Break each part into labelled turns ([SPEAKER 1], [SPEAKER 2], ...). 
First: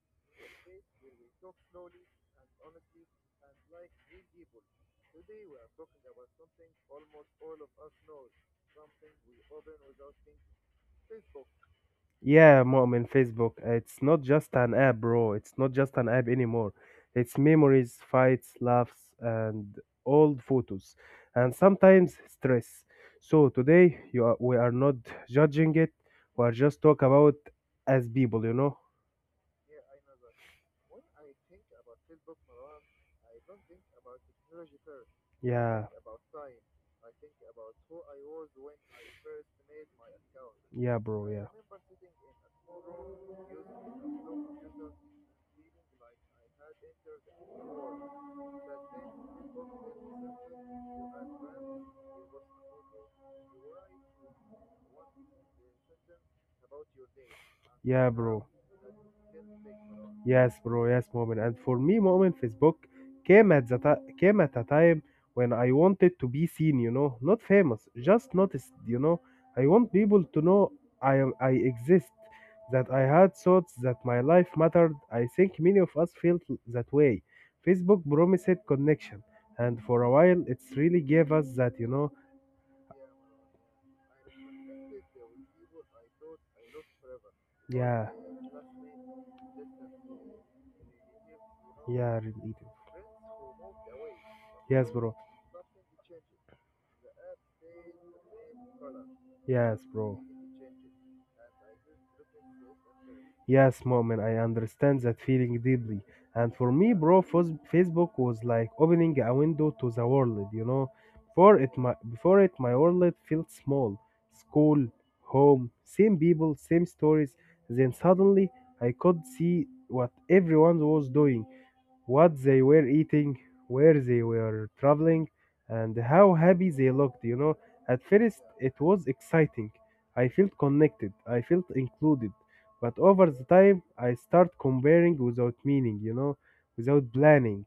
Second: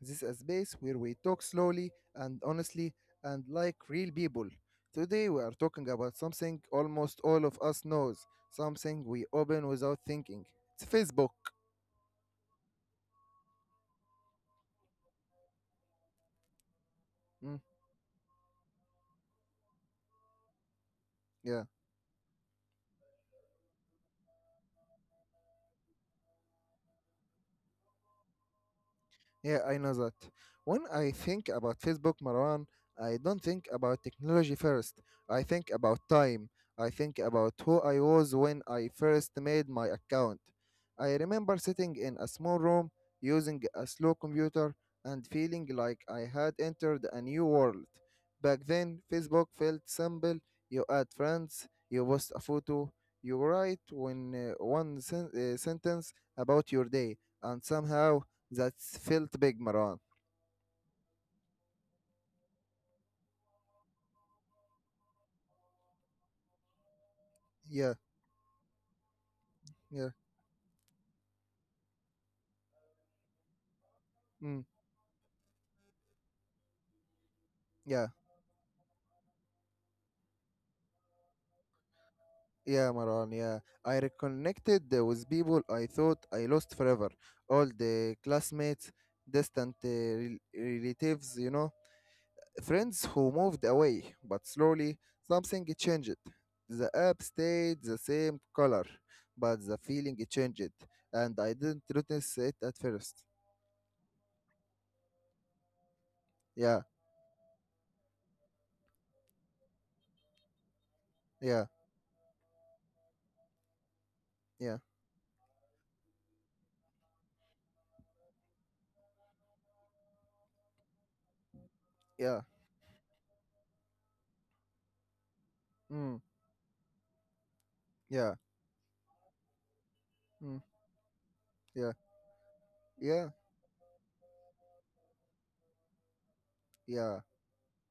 [SPEAKER 1] This is a space where we talk slowly and honestly and like real people. Today, we are talking about something almost all of us knows, something we open without thinking. It's Facebook. Mm, yeah.
[SPEAKER 2] We are not judging it, we are just talk about as people, you know.
[SPEAKER 1] Yeah, I know that. When I think about Facebook, Marwan, I don't think about technology first. I think about
[SPEAKER 2] Yeah,
[SPEAKER 1] time. I think about who I was when I first made my account. I
[SPEAKER 2] yeah, bro,
[SPEAKER 1] remember sitting in a small room using a slow computer and feeling like I had entered a new world. Back then, Facebook felt simple. You add friends, you post a photo, you write one sentence about your day, and somehow
[SPEAKER 2] to
[SPEAKER 1] that's felt big, Maran.
[SPEAKER 2] yes, bro. Yes, moment. And for me, moment Facebook came at a time when I wanted to be seen. You know, not
[SPEAKER 1] Yeah,
[SPEAKER 2] famous, just noticed. You know, I
[SPEAKER 1] yeah,
[SPEAKER 2] want people to know I am, I exist. That I had thoughts, that my
[SPEAKER 1] mm,
[SPEAKER 2] life mattered. I think many of us felt that way.
[SPEAKER 1] yeah,
[SPEAKER 2] Facebook promised connection, and for a while, it's really gave us that. You know,
[SPEAKER 1] yeah, Maran. Yeah, I reconnected with people I thought I lost forever. All the
[SPEAKER 2] yeah,
[SPEAKER 1] classmates, distant relatives, you know,
[SPEAKER 2] yeah, really.
[SPEAKER 1] friends who moved away. But slowly,
[SPEAKER 2] Yes, bro.
[SPEAKER 1] something changed. The app stayed the same color, but the
[SPEAKER 2] Yes,
[SPEAKER 1] feeling
[SPEAKER 2] bro.
[SPEAKER 1] changed, and I didn't notice it at first.
[SPEAKER 2] Yes, mom, and I understand that feeling deeply. And
[SPEAKER 1] Yeah,
[SPEAKER 2] for me, bro, Facebook was like opening a window to the world, you know.
[SPEAKER 1] yeah,
[SPEAKER 2] Before it, my world felt small.
[SPEAKER 1] yeah,
[SPEAKER 2] School, home, same people, same stories. Then suddenly, I could see what everyone was doing,
[SPEAKER 1] yeah,
[SPEAKER 2] what they were eating, where they were traveling,
[SPEAKER 1] mm,
[SPEAKER 2] and how happy they looked, you know. At
[SPEAKER 1] yeah,
[SPEAKER 2] first, it was exciting. I
[SPEAKER 1] mm,
[SPEAKER 2] felt connected, I felt
[SPEAKER 1] yeah,
[SPEAKER 2] included. But
[SPEAKER 1] yeah,
[SPEAKER 2] over the time, I start comparing without meaning, you know,
[SPEAKER 1] yeah.
[SPEAKER 2] without planning,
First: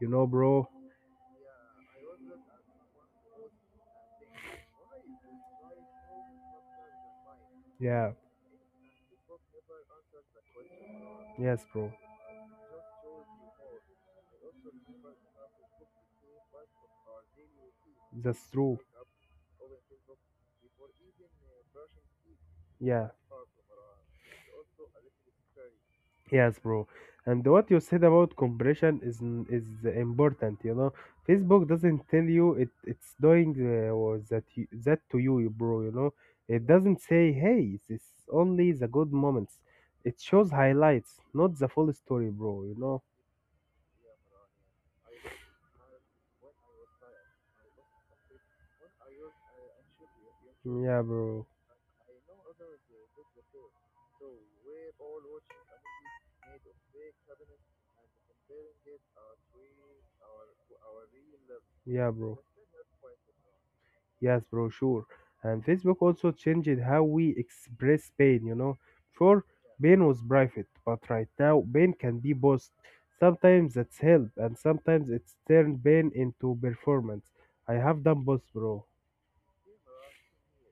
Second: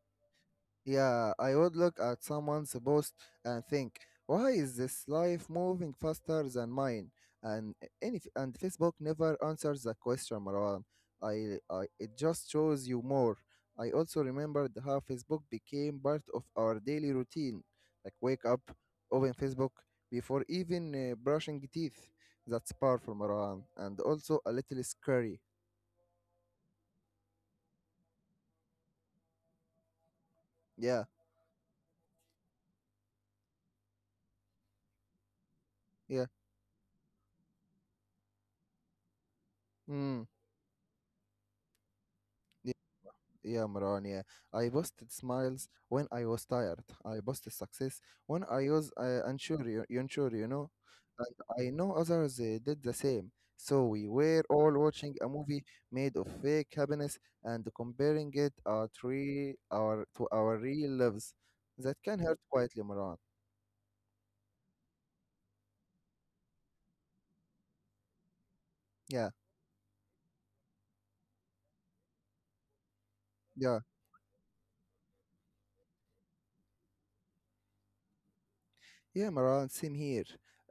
[SPEAKER 2] you know, bro.
[SPEAKER 1] Yeah, I would look at someone's post and think, why is this life moving faster than mine? And
[SPEAKER 2] Yeah,
[SPEAKER 1] and Facebook never answers the question, Marwan. I,
[SPEAKER 2] yes,
[SPEAKER 1] I
[SPEAKER 2] bro.
[SPEAKER 1] it just shows you more. I also remembered how Facebook became part of our daily routine, like wake
[SPEAKER 2] That's
[SPEAKER 1] up,
[SPEAKER 2] true.
[SPEAKER 1] open Facebook before even brushing teeth. That's
[SPEAKER 2] Yeah.
[SPEAKER 1] powerful, Marwan, and also a little scary.
[SPEAKER 2] Yes, bro. And what you said about compression is important. You know,
[SPEAKER 1] Yeah,
[SPEAKER 2] Facebook doesn't tell you it's doing or that you, that to you, you bro. You know,
[SPEAKER 1] yeah.
[SPEAKER 2] it doesn't say, hey, this is only the good moments. It
[SPEAKER 1] Mm.
[SPEAKER 2] shows highlights, not the full story, bro. You know.
[SPEAKER 1] Yeah, Maran, yeah. I posted smiles when I was tired. I posted success when I was unsure, unsure, you know.
[SPEAKER 2] Yeah,
[SPEAKER 1] And
[SPEAKER 2] bro.
[SPEAKER 1] I know others did the same. So we were all watching a movie made of fake happiness and comparing it our three, our to our real lives. That
[SPEAKER 2] Yeah,
[SPEAKER 1] can
[SPEAKER 2] bro.
[SPEAKER 1] hurt quietly, Maran.
[SPEAKER 2] Yes, bro, sure. And Facebook also changed how we express pain, you know.
[SPEAKER 1] Yeah,
[SPEAKER 2] Before, pain was private, but right now, pain can be both. Sometimes
[SPEAKER 1] yeah,
[SPEAKER 2] that's help, and sometimes it's turned pain into performance. I have done both, bro.
[SPEAKER 1] yeah, Maran. Same here.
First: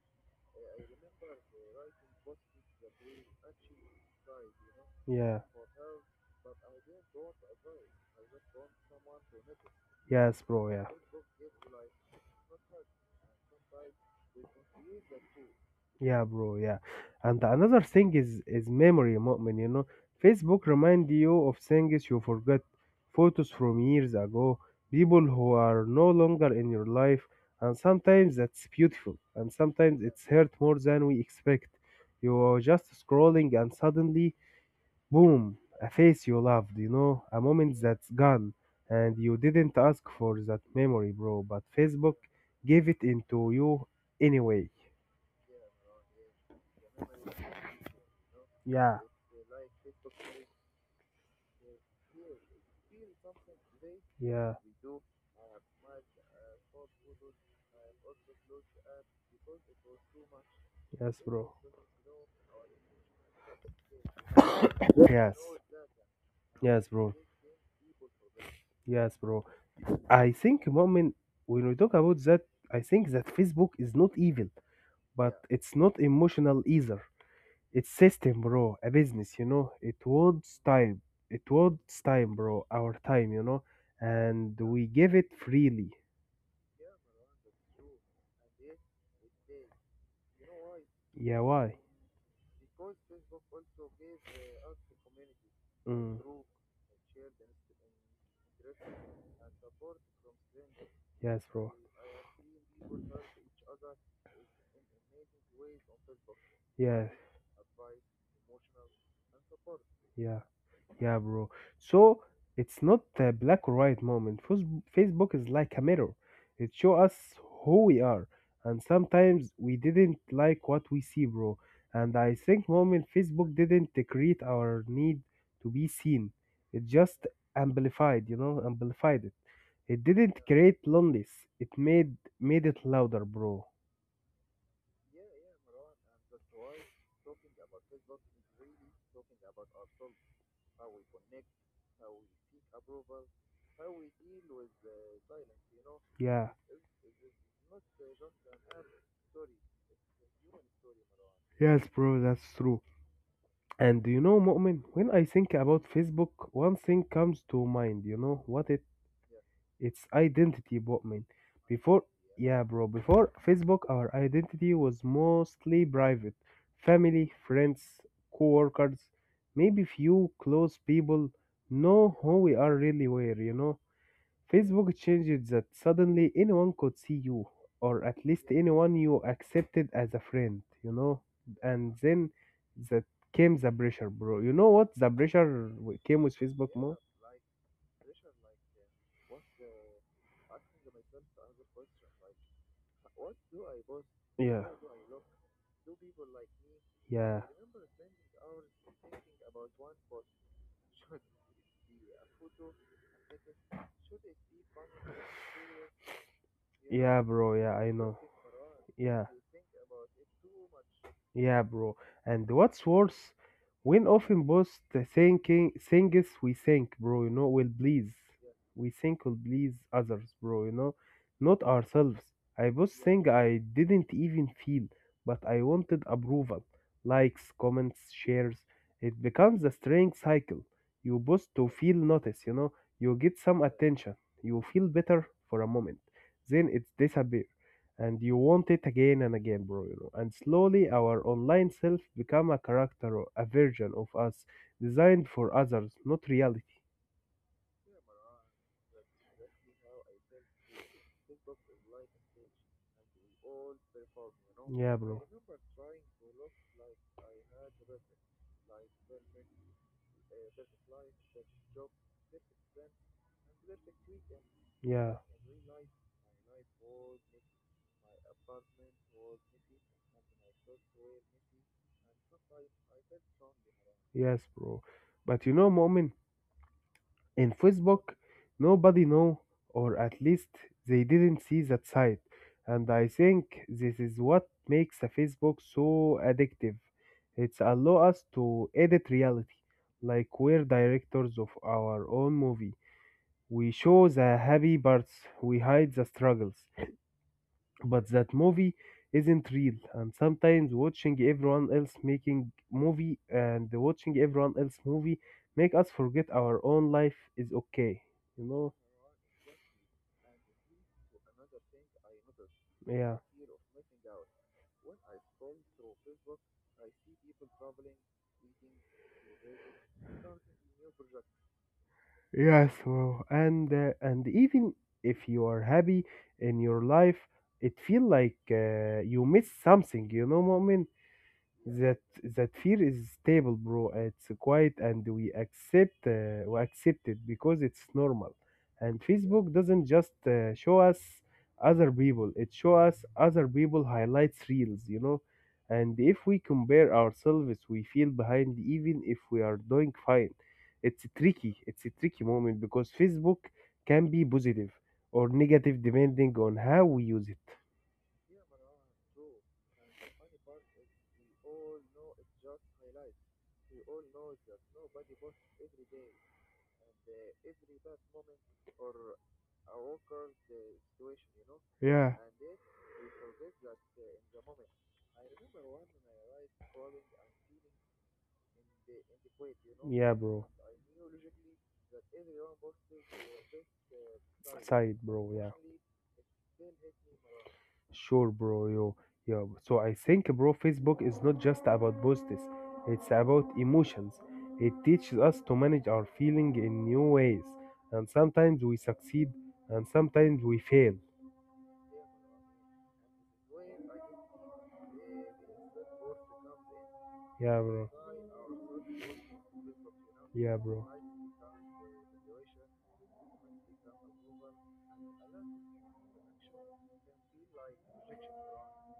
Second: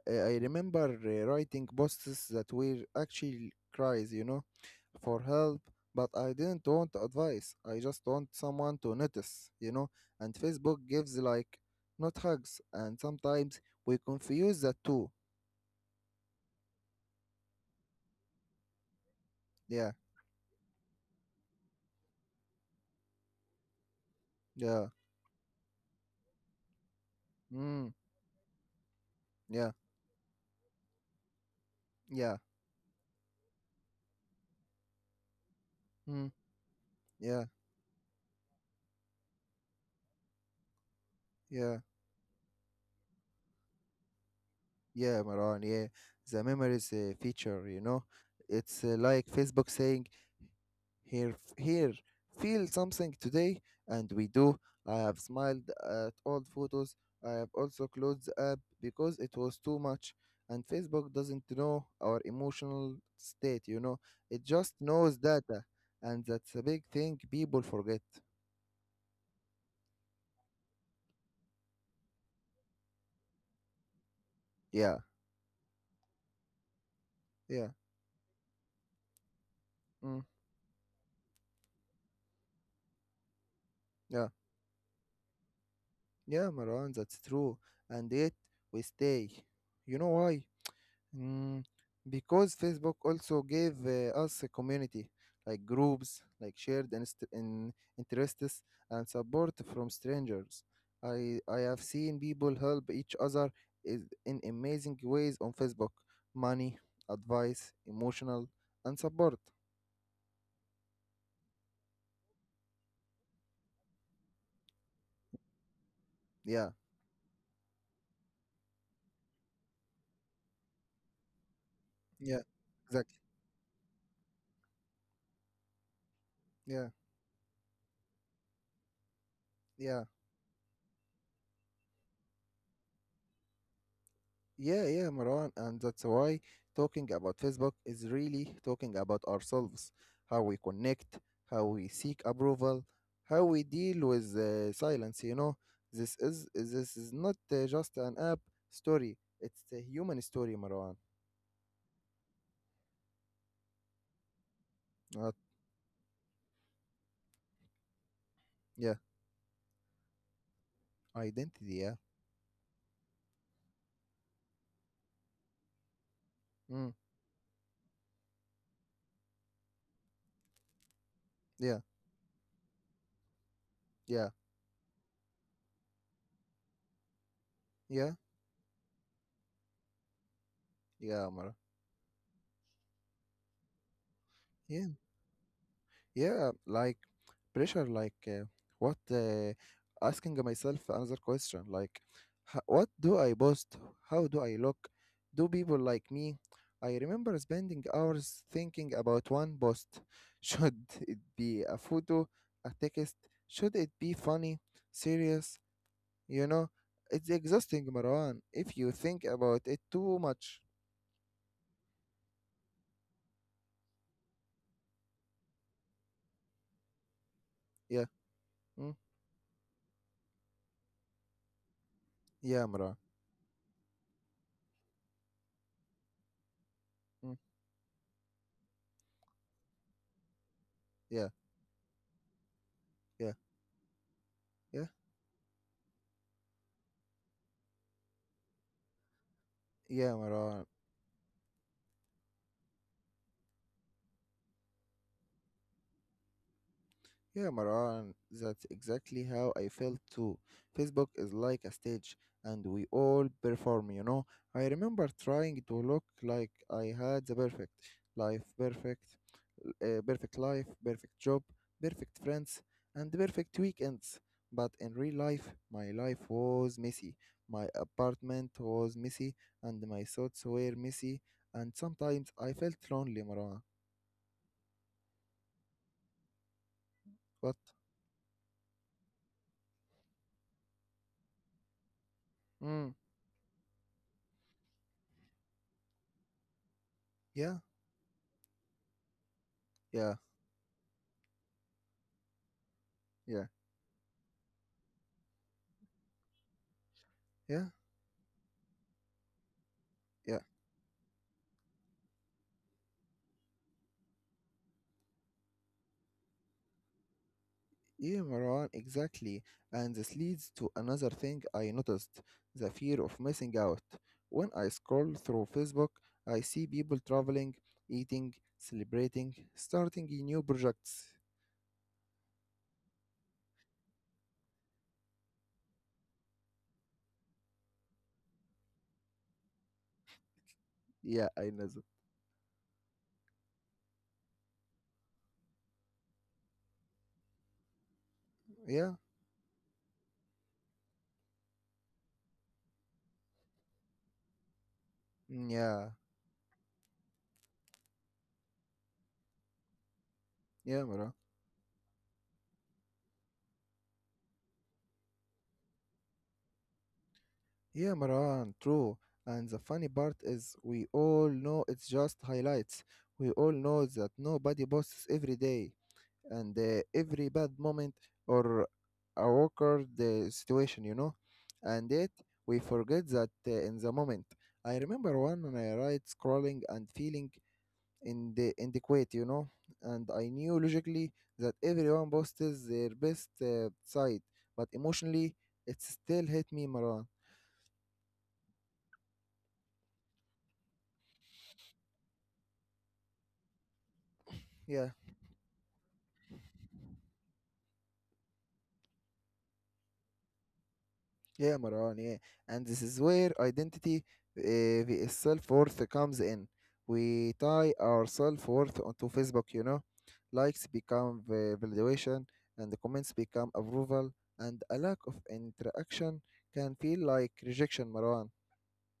[SPEAKER 1] I remember writing posts that were actually cries, you know for
[SPEAKER 2] Yeah,
[SPEAKER 1] help, but I didn't want advice. I just want someone to notice, you know. And
[SPEAKER 2] yes, bro,
[SPEAKER 1] Facebook
[SPEAKER 2] yeah.
[SPEAKER 1] gives like not hugs, and sometimes we confuse the two.
[SPEAKER 2] Yeah, bro, yeah. And another thing is memory, Mu'min, you know.
[SPEAKER 1] Yeah,
[SPEAKER 2] Facebook remind you of things you forgot, photos from years ago,
[SPEAKER 1] yeah,
[SPEAKER 2] people who are no longer in your life, and
[SPEAKER 1] mm,
[SPEAKER 2] sometimes that's beautiful, and
[SPEAKER 1] yeah,
[SPEAKER 2] sometimes it's hurt more than we expect.
[SPEAKER 1] yeah,
[SPEAKER 2] You're just scrolling and suddenly, boom, a face
[SPEAKER 1] mm,
[SPEAKER 2] you loved, you know, a
[SPEAKER 1] yeah,
[SPEAKER 2] moment that's gone, and you didn't ask for that memory, bro, but
[SPEAKER 1] yeah,
[SPEAKER 2] Facebook gave it into you anyway.
[SPEAKER 1] yeah, Maran. Yeah, the memories feature, you know. It's
[SPEAKER 2] Yeah,
[SPEAKER 1] like Facebook saying, here, here, feel something today, and we
[SPEAKER 2] yeah.
[SPEAKER 1] do. I have smiled at old photos. I have also closed the app because it was too much. And Facebook
[SPEAKER 2] Yes,
[SPEAKER 1] doesn't
[SPEAKER 2] bro.
[SPEAKER 1] know our emotional state, you know. It just knows
[SPEAKER 2] Yes.
[SPEAKER 1] data, and that's a big
[SPEAKER 2] Yes, bro.
[SPEAKER 1] thing people forget.
[SPEAKER 2] Yes, bro. I think, moment when we talk about that, I think that Facebook is not evil,
[SPEAKER 1] Yeah,
[SPEAKER 2] but it's not emotional either.
[SPEAKER 1] yeah,
[SPEAKER 2] It's system, bro. A business, you know. It
[SPEAKER 1] mm,
[SPEAKER 2] wants time. It wants time, bro. Our time, you know.
[SPEAKER 1] yeah,
[SPEAKER 2] And we give it freely.
[SPEAKER 1] yeah, Marwan, that's true. And yet we stay. You know why?
[SPEAKER 2] Yeah,
[SPEAKER 1] Mm,
[SPEAKER 2] why?
[SPEAKER 1] because Facebook also gave us a community, like
[SPEAKER 2] Mm.
[SPEAKER 1] groups, like shared inst- in interests and support from strangers. I,
[SPEAKER 2] Yes,
[SPEAKER 1] I
[SPEAKER 2] bro.
[SPEAKER 1] have seen people help each other in amazing ways on Facebook: money,
[SPEAKER 2] Yeah,
[SPEAKER 1] advice, emotional, and support.
[SPEAKER 2] yeah. Yeah, bro. So it's not a black or white moment. Facebook is like a mirror. It
[SPEAKER 1] Yeah,
[SPEAKER 2] shows us who we are, and sometimes we didn't like what we see, bro. And I
[SPEAKER 1] yeah,
[SPEAKER 2] think moment
[SPEAKER 1] exactly.
[SPEAKER 2] Facebook didn't create our need to be seen. It
[SPEAKER 1] Yeah,
[SPEAKER 2] just amplified, you know, amplified it. It
[SPEAKER 1] yeah.
[SPEAKER 2] didn't create loneliness. It made it louder, bro.
[SPEAKER 1] Yeah, yeah, Marwan, and that's why talking about Facebook is really talking about ourselves, how we connect, how we seek approval, how we deal with silence. You know, this is
[SPEAKER 2] Yeah.
[SPEAKER 1] this is not just an app story; it's a human story, Marwan.
[SPEAKER 2] Yes, bro, that's true. And do you know, Mu'min, when I
[SPEAKER 1] Uh,
[SPEAKER 2] think about Facebook, one thing comes to mind, you know what it.
[SPEAKER 1] yeah,
[SPEAKER 2] It's identity, Botman.
[SPEAKER 1] identity. Yeah,
[SPEAKER 2] Before, yeah, bro, before Facebook, our identity was mostly private.
[SPEAKER 1] mm,
[SPEAKER 2] Family, friends, co-workers, maybe few close people
[SPEAKER 1] yeah,
[SPEAKER 2] know who we are really were, you know?
[SPEAKER 1] yeah,
[SPEAKER 2] Facebook changed that, suddenly anyone could see you, or
[SPEAKER 1] yeah,
[SPEAKER 2] at least anyone you accepted as a friend, you know?
[SPEAKER 1] yeah, Marwan.
[SPEAKER 2] And then that came the pressure, bro. You know what
[SPEAKER 1] Yeah.
[SPEAKER 2] the pressure came with
[SPEAKER 1] Yeah,
[SPEAKER 2] Facebook more?
[SPEAKER 1] like pressure, like what? Asking myself another question, like, what do I post? How do I
[SPEAKER 2] Yeah.
[SPEAKER 1] look? Do people like me? I remember
[SPEAKER 2] Yeah.
[SPEAKER 1] spending hours thinking about one post. Should it be a photo, a text? Should it be funny, serious? You know,
[SPEAKER 2] Yeah,
[SPEAKER 1] it's
[SPEAKER 2] bro. Yeah,
[SPEAKER 1] exhausting,
[SPEAKER 2] I know.
[SPEAKER 1] Marwan, if you
[SPEAKER 2] Yeah.
[SPEAKER 1] think about it too much.
[SPEAKER 2] Yeah, bro. And what's worse, when often both the thinking things we think, bro, you know, will
[SPEAKER 1] Yeah,
[SPEAKER 2] please. We
[SPEAKER 1] mm,
[SPEAKER 2] think will please others, bro, you know, not ourselves.
[SPEAKER 1] yeah,
[SPEAKER 2] I both
[SPEAKER 1] Marwan.
[SPEAKER 2] think I didn't even feel, but I wanted approval,
[SPEAKER 1] Mm,
[SPEAKER 2] likes, comments, shares. It becomes a strange cycle. You
[SPEAKER 1] yeah,
[SPEAKER 2] both to feel notice, you know, you
[SPEAKER 1] yeah,
[SPEAKER 2] get some attention, you
[SPEAKER 1] yeah,
[SPEAKER 2] feel better for a moment, then it's disappear and you want it again and again, bro, you know,
[SPEAKER 1] yeah,
[SPEAKER 2] and
[SPEAKER 1] Marwan.
[SPEAKER 2] slowly our online self become a character or a version of us designed for others, not reality.
[SPEAKER 1] Yeah, Maran, that's exactly how I felt too. Facebook is like a stage and we all perform, you know. I
[SPEAKER 2] Yeah,
[SPEAKER 1] remember
[SPEAKER 2] bro,
[SPEAKER 1] trying to look like I had the life, perfect perfect life, perfect job, perfect friends, and perfect weekends. But in real
[SPEAKER 2] yeah.
[SPEAKER 1] life, my life was messy. My apartment was messy, and my thoughts were messy. And sometimes I felt lonely, Marwa.
[SPEAKER 2] Yes, bro. But you know moment, in
[SPEAKER 1] But,
[SPEAKER 2] Facebook, nobody know, or at least they didn't see that side. And
[SPEAKER 1] mm,
[SPEAKER 2] I think this is what makes a Facebook so addictive.
[SPEAKER 1] yeah,
[SPEAKER 2] It's allow us to edit reality,
[SPEAKER 1] yeah,
[SPEAKER 2] like we're directors of our own movie.
[SPEAKER 1] yeah,
[SPEAKER 2] We show the happy parts, we hide the struggles,
[SPEAKER 1] yeah,
[SPEAKER 2] but that movie isn't real, and
[SPEAKER 1] yeah.
[SPEAKER 2] sometimes watching everyone else making movie and watching everyone else movie make us forget our own life is okay,
[SPEAKER 1] Yeah,
[SPEAKER 2] you
[SPEAKER 1] Marwan,
[SPEAKER 2] know.
[SPEAKER 1] exactly. And this leads to another thing I noticed: the fear of
[SPEAKER 2] Yeah.
[SPEAKER 1] missing out. When I scroll through Facebook, I see people traveling, eating, celebrating, starting new projects.
[SPEAKER 2] Yes, well, and even if you are happy in your life, it feel like you miss something. You know,
[SPEAKER 1] Yeah, I know that.
[SPEAKER 2] that that fear is stable, bro. It's quiet and we accept it because it's normal.
[SPEAKER 1] Yeah,
[SPEAKER 2] And Facebook doesn't just show us other people, it show us other people highlights reels, you know.
[SPEAKER 1] mm, yeah,
[SPEAKER 2] And if we compare ourselves, we feel behind even if we are doing fine.
[SPEAKER 1] yeah,
[SPEAKER 2] It's
[SPEAKER 1] Marwan.
[SPEAKER 2] tricky, it's a tricky moment because Facebook can be positive or negative depending on how we use it.
[SPEAKER 1] Yeah, Marwan, true. And the funny part is, we all know it's just highlights. We all know that nobody posts every day. And every bad moment or a awkward situation, you know, and
[SPEAKER 2] Yeah,
[SPEAKER 1] yet we forget that in the moment. I remember one when I right scrolling and feeling in the inadequate, you know, and
[SPEAKER 2] yeah,
[SPEAKER 1] I
[SPEAKER 2] bro,
[SPEAKER 1] knew logically that everyone posts their best side, but
[SPEAKER 2] side, bro.
[SPEAKER 1] emotionally
[SPEAKER 2] Yeah,
[SPEAKER 1] it still hit me, Marwan.
[SPEAKER 2] sure, bro. Yo, yo. So I think, bro, Facebook is not just about posts; it's about emotions. It
[SPEAKER 1] Yeah.
[SPEAKER 2] teaches us to manage our feeling in new ways, and sometimes we succeed, and sometimes we fail.
[SPEAKER 1] Yeah, Marwan, yeah. And this is where identity vs self worth comes in. We
[SPEAKER 2] Yeah,
[SPEAKER 1] tie
[SPEAKER 2] bro.
[SPEAKER 1] our self worth onto Facebook, you know.
[SPEAKER 2] Yeah,
[SPEAKER 1] Likes
[SPEAKER 2] bro.
[SPEAKER 1] become validation, and the comments become approval, and a lack of interaction can feel like rejection, Marwan.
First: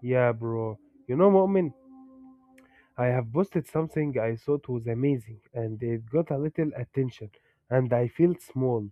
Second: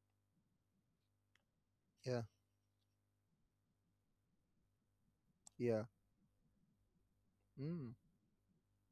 [SPEAKER 2] Yeah, bro. You know, Mu'min,
[SPEAKER 1] Yeah,
[SPEAKER 2] I have posted something I thought was amazing, and
[SPEAKER 1] yeah,
[SPEAKER 2] it got a little attention, and
[SPEAKER 1] mm,
[SPEAKER 2] I felt small,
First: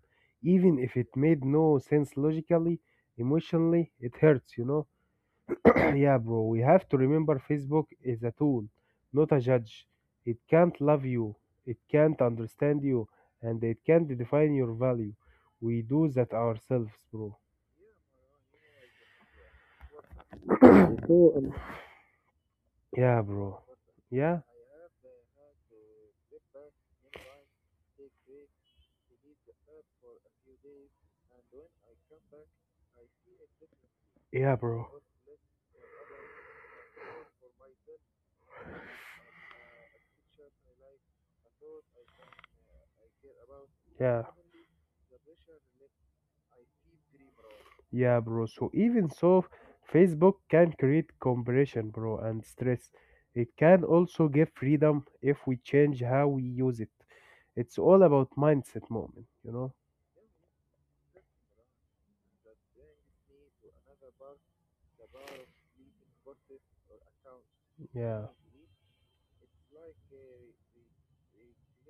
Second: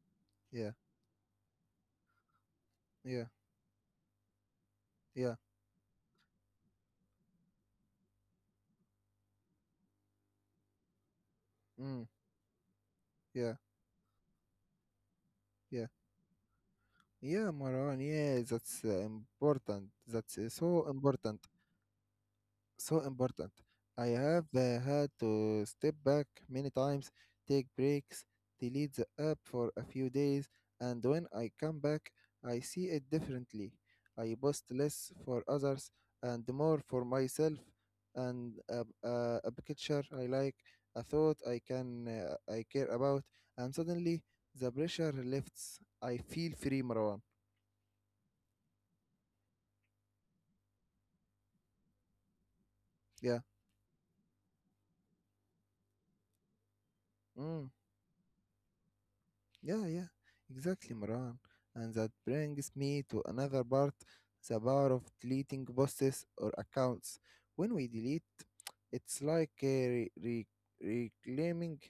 [SPEAKER 1] yeah,
[SPEAKER 2] even if it made no sense logically.
[SPEAKER 1] yeah,
[SPEAKER 2] Emotionally, it hurts, you know.
[SPEAKER 1] yeah,
[SPEAKER 2] Yeah, bro, we have to remember Facebook is a tool, not a judge. It can't love you, it
[SPEAKER 1] mm,
[SPEAKER 2] can't understand you,
[SPEAKER 1] yeah,
[SPEAKER 2] and it can't define your value. We
[SPEAKER 1] yeah.
[SPEAKER 2] do that ourselves, bro.
[SPEAKER 1] Yeah, Marwan, yeah, that's important. That's so important. So
[SPEAKER 2] Yeah,
[SPEAKER 1] important.
[SPEAKER 2] bro.
[SPEAKER 1] I
[SPEAKER 2] Yeah,
[SPEAKER 1] have had to step back many times, take breaks, delete the app for a few days, and when I come back, I see it differently. I
[SPEAKER 2] yeah,
[SPEAKER 1] post
[SPEAKER 2] bro.
[SPEAKER 1] less for others and more for myself, and a picture I like, a thought I can I care about, and
[SPEAKER 2] Yeah,
[SPEAKER 1] suddenly the pressure lifts. I feel free, Marwan.
[SPEAKER 2] yeah, bro. So even so, Facebook can create compression, bro, and stress.
[SPEAKER 1] Yeah.
[SPEAKER 2] It can also give freedom if we change how we use it.
[SPEAKER 1] Mm.
[SPEAKER 2] It's all about mindset moment, you know?
[SPEAKER 1] Yeah, yeah, exactly, Maran. And that brings me to another part: the power of deleting posts or accounts. When we delete,
[SPEAKER 2] Yeah,
[SPEAKER 1] it's like reclaiming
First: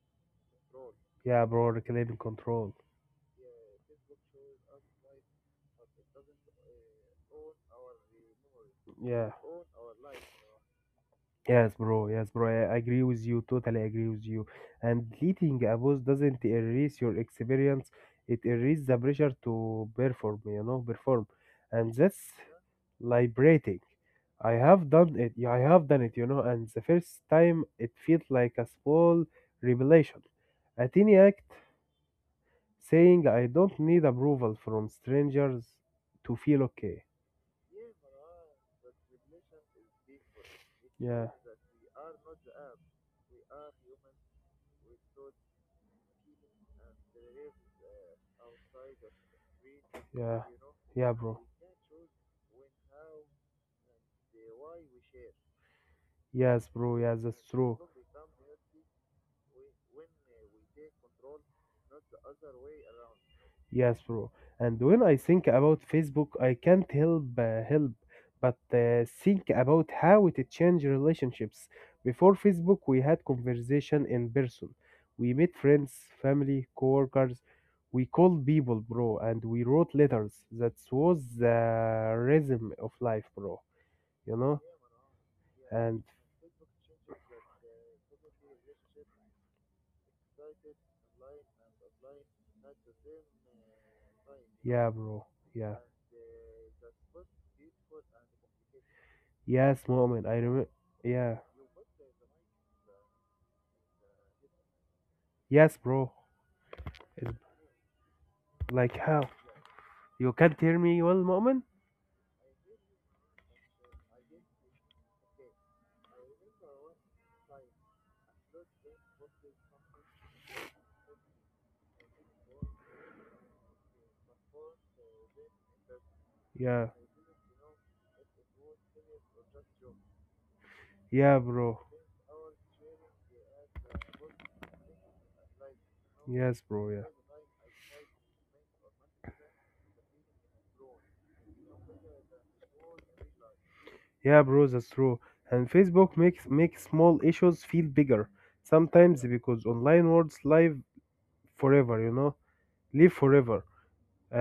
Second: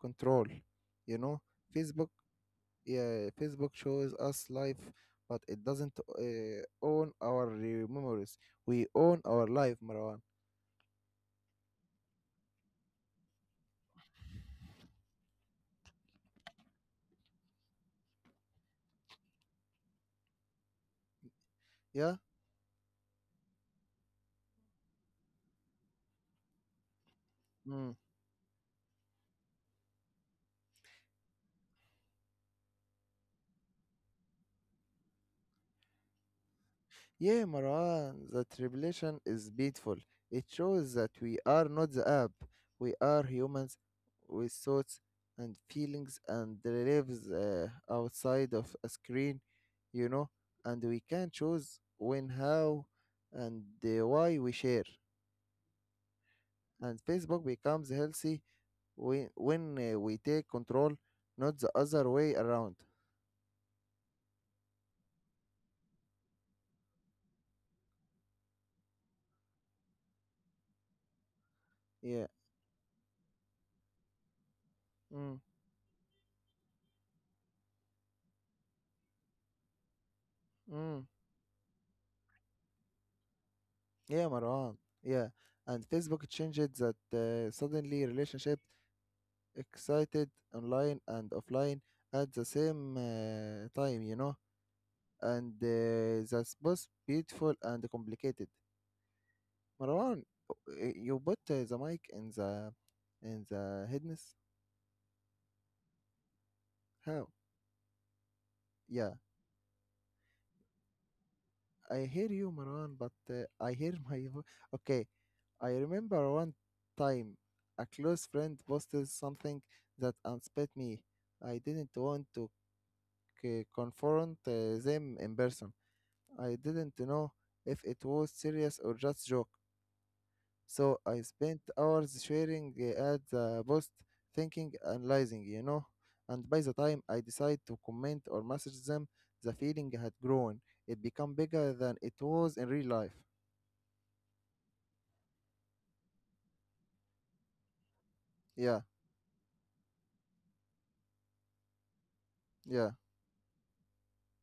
[SPEAKER 1] control. You know,
[SPEAKER 2] yeah, bro,
[SPEAKER 1] Facebook,
[SPEAKER 2] reclaiming control.
[SPEAKER 1] yeah, Facebook shows us life, but it doesn't own our memories. We own
[SPEAKER 2] Yeah.
[SPEAKER 1] our life, Marwan.
[SPEAKER 2] Yes, bro. Yes, bro. I agree with you. Totally agree with you. And deleting a post doesn't erase your experience. It erases the pressure to perform, you know, perform. And
[SPEAKER 1] Yeah?
[SPEAKER 2] that's liberating. I have done it. Yeah, I have done it, you know, and the first time
[SPEAKER 1] Hmm.
[SPEAKER 2] it felt like a small revelation. A tiny act saying I don't need approval from strangers to feel okay.
[SPEAKER 1] Yeah, Marwan, the revelation is beautiful. It shows that
[SPEAKER 2] Yeah.
[SPEAKER 1] we are not the app. We are humans with thoughts and feelings and lives outside of a screen, you know,
[SPEAKER 2] Yeah.
[SPEAKER 1] and we
[SPEAKER 2] Yeah,
[SPEAKER 1] can
[SPEAKER 2] bro.
[SPEAKER 1] choose when, how, and why we share.
[SPEAKER 2] Yes, bro.
[SPEAKER 1] And
[SPEAKER 2] Yes, that's
[SPEAKER 1] Facebook
[SPEAKER 2] true.
[SPEAKER 1] becomes healthy when we take control, not the other way around.
[SPEAKER 2] Yes, bro. And when I think about Facebook, I can't help but think about how it changed relationships.
[SPEAKER 1] Yeah.
[SPEAKER 2] Before Facebook, we had conversation in person. We
[SPEAKER 1] Mm,
[SPEAKER 2] met friends, family, coworkers. We called people, bro, and we wrote letters. That
[SPEAKER 1] mm.
[SPEAKER 2] was the rhythm of life, bro.
[SPEAKER 1] Yeah,
[SPEAKER 2] You know?
[SPEAKER 1] Marwan. Yeah, and
[SPEAKER 2] And
[SPEAKER 1] Facebook changed that suddenly relationship excited online and offline at the same time, you know,
[SPEAKER 2] yeah, bro.
[SPEAKER 1] and
[SPEAKER 2] Yeah.
[SPEAKER 1] that's both beautiful and complicated.
[SPEAKER 2] Yes,
[SPEAKER 1] Marwan,
[SPEAKER 2] moment. I remember.
[SPEAKER 1] you put
[SPEAKER 2] Yeah.
[SPEAKER 1] the mic in the headness.
[SPEAKER 2] Yes, bro.
[SPEAKER 1] How?
[SPEAKER 2] It's like
[SPEAKER 1] Yeah,
[SPEAKER 2] how? You can't hear me well, Mu'min?
[SPEAKER 1] I hear you, Marwan, but I hear my vo-. Okay. I remember one time a close friend posted something that unsped me. I didn't want to confront them in person. I
[SPEAKER 2] Yeah,
[SPEAKER 1] didn't know if it was serious or just joke. So I
[SPEAKER 2] yeah,
[SPEAKER 1] spent
[SPEAKER 2] bro.
[SPEAKER 1] hours sharing at the post, thinking, analyzing, you know. And by
[SPEAKER 2] Yes,
[SPEAKER 1] the
[SPEAKER 2] bro.
[SPEAKER 1] time
[SPEAKER 2] Yeah,
[SPEAKER 1] I decided to comment or message them, the feeling had grown. It became bigger than it was in real life.
[SPEAKER 2] yeah, bro. That's true. And Facebook makes small issues feel bigger
[SPEAKER 1] Yeah,
[SPEAKER 2] sometimes because online words live forever. You know,
[SPEAKER 1] yeah,
[SPEAKER 2] live forever.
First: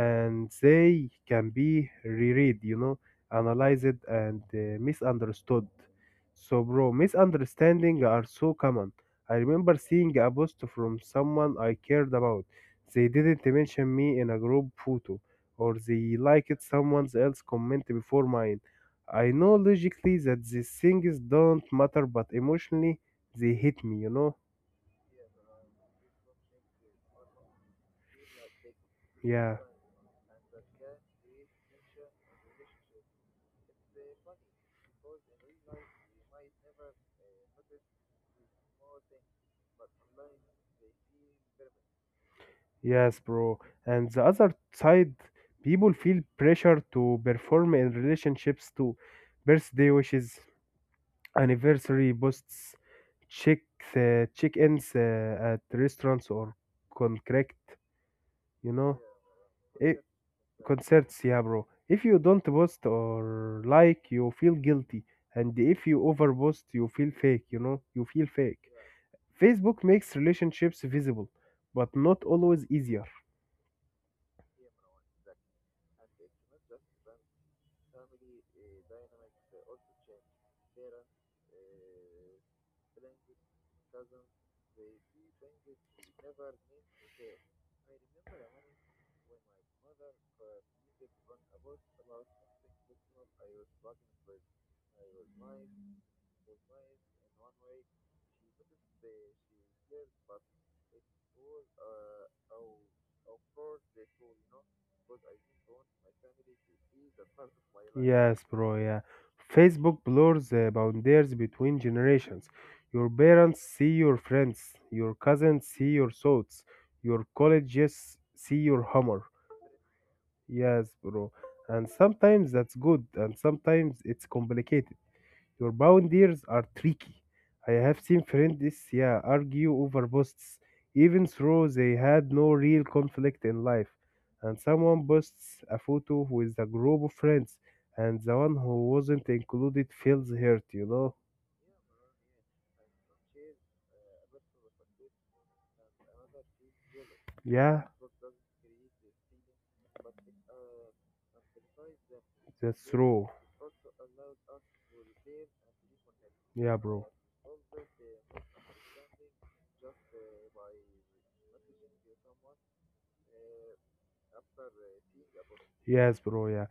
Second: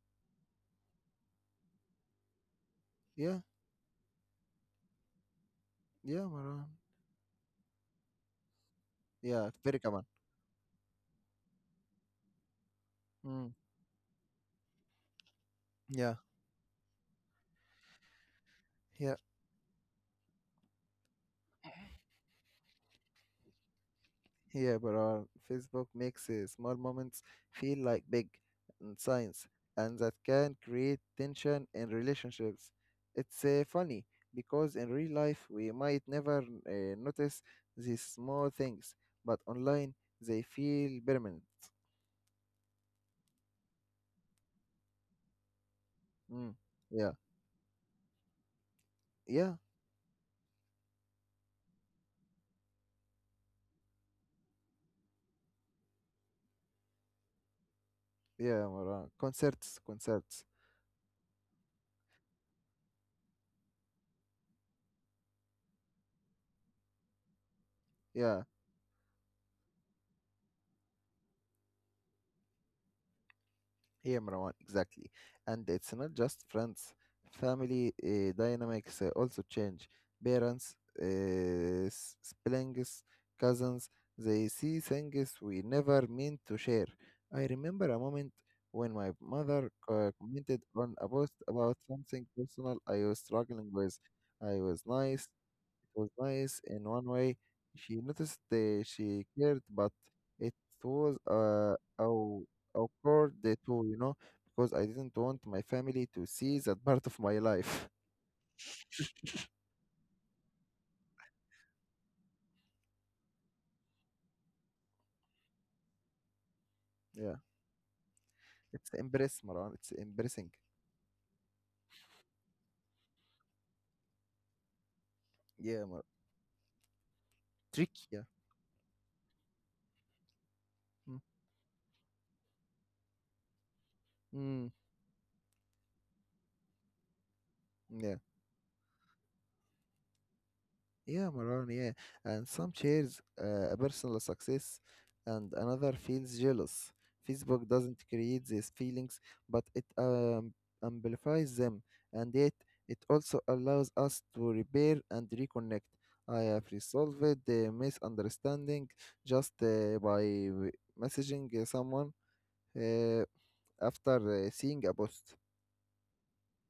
[SPEAKER 2] And they can be reread, you know,
[SPEAKER 1] yeah,
[SPEAKER 2] analyzed and misunderstood.
[SPEAKER 1] yeah,
[SPEAKER 2] So,
[SPEAKER 1] Maran.
[SPEAKER 2] bro, misunderstanding are so common. I
[SPEAKER 1] Yeah,
[SPEAKER 2] remember
[SPEAKER 1] very common.
[SPEAKER 2] seeing a post from someone I cared about. They didn't
[SPEAKER 1] Mm,
[SPEAKER 2] mention me in a group photo, or
[SPEAKER 1] yeah,
[SPEAKER 2] they liked someone else's comment before mine.
[SPEAKER 1] yeah.
[SPEAKER 2] I know logically that these things don't matter, but emotionally they hit me, you know?
[SPEAKER 1] Yeah, Barar, Facebook makes small moments feel like big in science,
[SPEAKER 2] Yeah.
[SPEAKER 1] and that can create tension in relationships. It's funny because in real life we might never notice these small things, but online they feel permanent.
[SPEAKER 2] Yes, bro. And the other side, people feel
[SPEAKER 1] Mm.
[SPEAKER 2] pressure
[SPEAKER 1] Yeah,
[SPEAKER 2] to perform in relationships to
[SPEAKER 1] yeah,
[SPEAKER 2] birthday wishes, anniversary posts, check check-ins at restaurants or contract,
[SPEAKER 1] yeah,
[SPEAKER 2] you know,
[SPEAKER 1] Maran. Concerts,
[SPEAKER 2] eh,
[SPEAKER 1] concerts.
[SPEAKER 2] concerts. Yeah, bro. If you don't post or like, you feel guilty, and if you overpost, you feel fake. You know, you feel
[SPEAKER 1] Yeah,
[SPEAKER 2] fake. Facebook makes relationships visible, but not always easier.
[SPEAKER 1] Yeah, Marwan, exactly. And it's not just friends. Family dynamics also change. Parents, siblings, cousins, they see things we never meant to share. I remember a moment when my mother commented on a post about something personal I was struggling with. I was nice in one way. She noticed that she cared, but it was aw- awkward too, you know, because I didn't want my family to see that part of my life.
[SPEAKER 2] Yes, bro, yeah. Facebook blurs the boundaries between generations. Your parents see your friends, your cousins see your thoughts, your
[SPEAKER 1] Yeah,
[SPEAKER 2] colleges see your
[SPEAKER 1] it's
[SPEAKER 2] humor.
[SPEAKER 1] embarrassing, Maran. It's embarrassing.
[SPEAKER 2] Yes, bro. And sometimes that's good, and sometimes it's complicated. Your
[SPEAKER 1] Yeah,
[SPEAKER 2] boundaries are tricky. I have
[SPEAKER 1] tricky.
[SPEAKER 2] seen
[SPEAKER 1] Yeah.
[SPEAKER 2] friends, yeah, argue over posts,
[SPEAKER 1] Mm.
[SPEAKER 2] even though they had no real conflict in life. And
[SPEAKER 1] Mm.
[SPEAKER 2] someone posts a photo with a group of friends, and
[SPEAKER 1] Yeah.
[SPEAKER 2] the one who wasn't included feels hurt, you know?
[SPEAKER 1] Yeah, Maran, yeah. And some shares a personal success and another feels jealous. Facebook
[SPEAKER 2] Yeah,
[SPEAKER 1] doesn't create these feelings, but it amplifies them. And yet,
[SPEAKER 2] that's
[SPEAKER 1] it
[SPEAKER 2] true.
[SPEAKER 1] also allows us to repair and reconnect. I have
[SPEAKER 2] Yeah, bro.
[SPEAKER 1] resolved the misunderstanding just by w- messaging someone uh, after seeing a post.
[SPEAKER 2] Yes, bro, yeah.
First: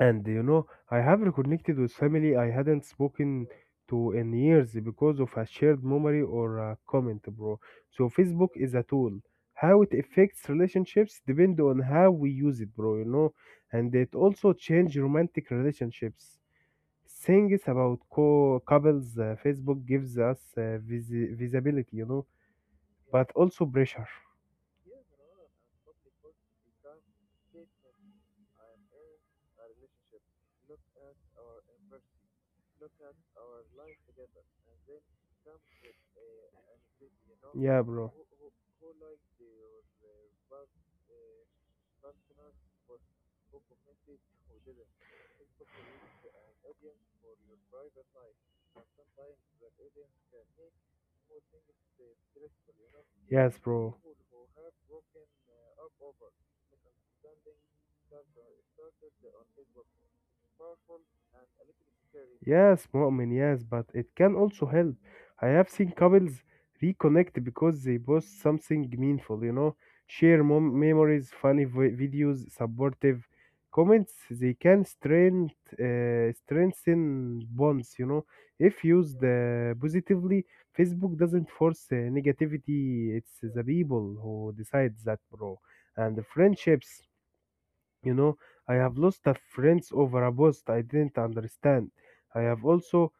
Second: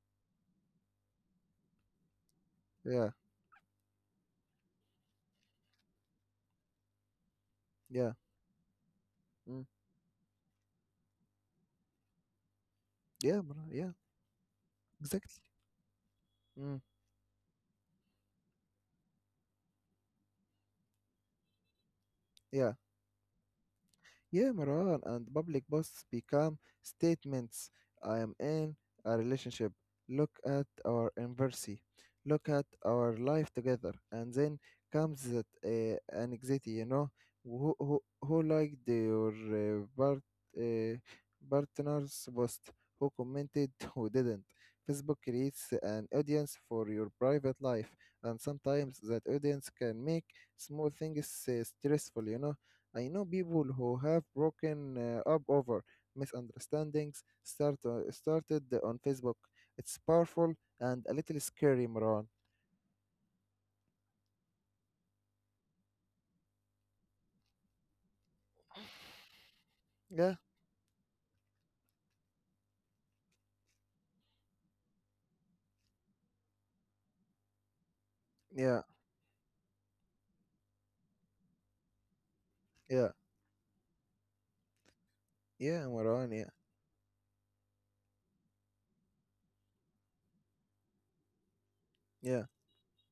[SPEAKER 2] And you know, I have reconnected with family I hadn't
[SPEAKER 1] Yeah,
[SPEAKER 2] spoken to in years because of a shared memory or a comment, bro. So
[SPEAKER 1] yeah,
[SPEAKER 2] Facebook is a tool.
[SPEAKER 1] mm,
[SPEAKER 2] How it affects relationships depend on how we use it, bro, you know.
[SPEAKER 1] yeah, Maran, yeah,
[SPEAKER 2] And it also change
[SPEAKER 1] exactly.
[SPEAKER 2] romantic relationships.
[SPEAKER 1] Mm,
[SPEAKER 2] Things about co couples, Facebook gives us visibility, you know,
[SPEAKER 1] yeah.
[SPEAKER 2] but also pressure.
[SPEAKER 1] Yeah, Maran, and public posts become statements. I am in a relationship. Look at our anniversary. Look at our life together. And then comes that anxiety, you know,
[SPEAKER 2] Yeah, bro.
[SPEAKER 1] who liked your uh, partner's post, who commented, who didn't. Facebook creates an audience for your private life, and sometimes that audience can make small things stressful, you know. I know
[SPEAKER 2] Yes,
[SPEAKER 1] people
[SPEAKER 2] bro.
[SPEAKER 1] who have broken up over misunderstandings started on Facebook. It's powerful and a little scary, Maran.
[SPEAKER 2] Yes, Mu'min, yes, but it can also help. I have seen couples reconnect because they post something meaningful, you know,
[SPEAKER 1] Yeah,
[SPEAKER 2] share memories, funny videos, supportive comments. They can strengthen bonds, you know, if
[SPEAKER 1] yeah,
[SPEAKER 2] used positively. Facebook doesn't force negativity,
[SPEAKER 1] yeah,
[SPEAKER 2] it's the people who decide that, bro.
[SPEAKER 1] yeah,
[SPEAKER 2] And the
[SPEAKER 1] Maran. Yeah,
[SPEAKER 2] friendships. You know, I have lost a friends over a post I didn't understand. I
[SPEAKER 1] yeah,
[SPEAKER 2] have also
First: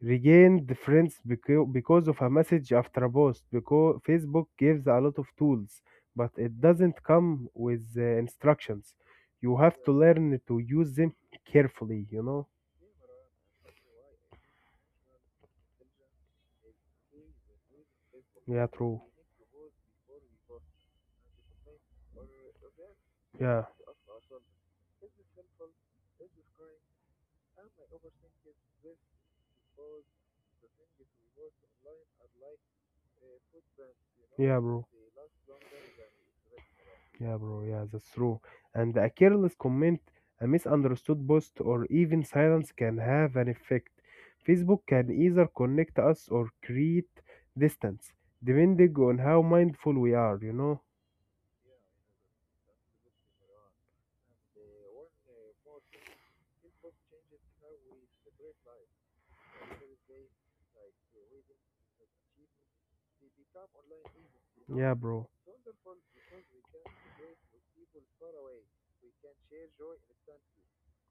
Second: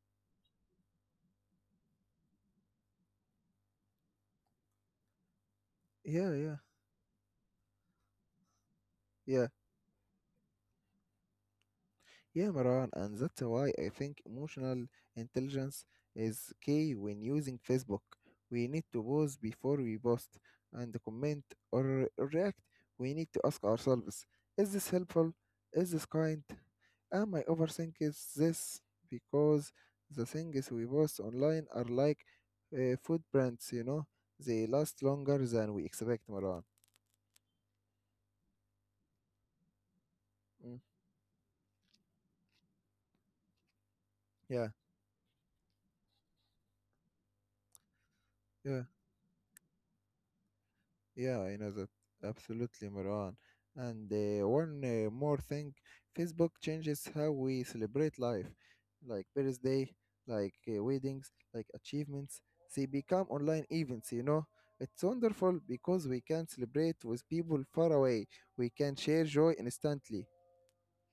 [SPEAKER 2] regained friends because of a message after a post. Because Facebook gives a lot of tools,
[SPEAKER 1] yeah,
[SPEAKER 2] but
[SPEAKER 1] yeah,
[SPEAKER 2] it doesn't come with instructions.
[SPEAKER 1] yeah.
[SPEAKER 2] You have to learn to use them carefully, you
[SPEAKER 1] Yeah,
[SPEAKER 2] know?
[SPEAKER 1] Maran, and that's why I think emotional intelligence is key when using Facebook. We
[SPEAKER 2] Yeah,
[SPEAKER 1] need to
[SPEAKER 2] true.
[SPEAKER 1] pause before we post and comment or react. We need to ask
[SPEAKER 2] Yeah,
[SPEAKER 1] ourselves, is this helpful? Is this kind? Am I overthinking this? Because the things we post online are like food brands, you know,
[SPEAKER 2] yeah,
[SPEAKER 1] they
[SPEAKER 2] bro.
[SPEAKER 1] last longer than we expect, Maran.
[SPEAKER 2] Yeah, bro. Yeah, that's true. And a careless comment, a
[SPEAKER 1] Mm,
[SPEAKER 2] misunderstood post, or even silence can have an effect.
[SPEAKER 1] yeah,
[SPEAKER 2] Facebook can either connect us or create distance,
[SPEAKER 1] yeah.
[SPEAKER 2] depending on how mindful we are, you know?
[SPEAKER 1] Yeah, I know that. Absolutely, Marwan. And one more thing, Facebook changes how we celebrate life, like birthday, like weddings, like achievements. They become online events, you know.
[SPEAKER 2] Yeah,
[SPEAKER 1] It's
[SPEAKER 2] bro.
[SPEAKER 1] wonderful because we can celebrate with people far away. We can share joy instantly.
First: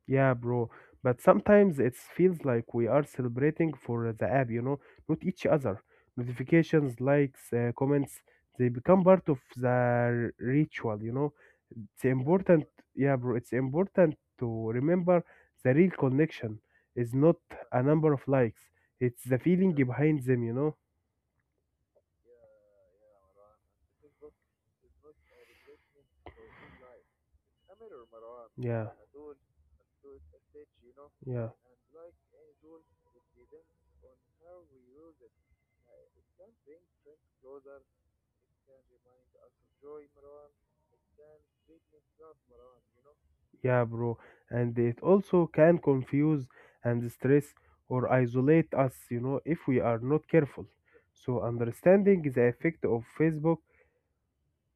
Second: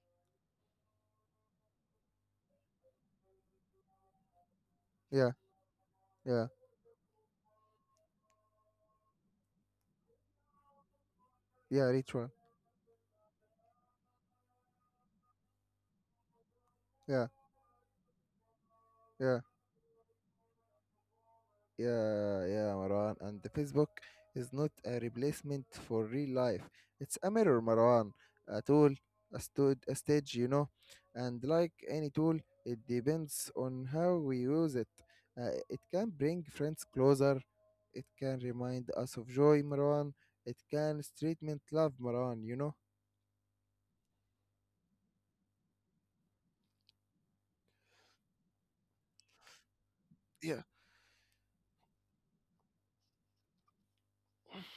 [SPEAKER 2] Yeah, bro. But sometimes it feels like we are celebrating for the app, you know, not
[SPEAKER 1] Yeah,
[SPEAKER 2] each other.
[SPEAKER 1] yeah,
[SPEAKER 2] Notifications, likes, comments, they become part of the ritual, you know.
[SPEAKER 1] yeah,
[SPEAKER 2] It's
[SPEAKER 1] ritual.
[SPEAKER 2] important, yeah, bro. It's important to remember the real connection is
[SPEAKER 1] Yeah,
[SPEAKER 2] not a number of likes, it's the
[SPEAKER 1] yeah.
[SPEAKER 2] feeling behind them, you know.
[SPEAKER 1] Yeah, yeah, Marwan. And the Facebook is not a replacement for real life. It's a mirror, Marwan. A
[SPEAKER 2] Yeah,
[SPEAKER 1] tool, a stage, you know. And
[SPEAKER 2] yeah.
[SPEAKER 1] like any tool, it depends on how we use it. It can bring friends closer. It can remind us of joy, Marwan. It can treatment love, Marwan, you know.
[SPEAKER 2] Yeah, bro. And it also can confuse and stress or isolate us, you know, if we are not
[SPEAKER 1] Yeah,
[SPEAKER 2] careful. So, understanding the effect of Facebook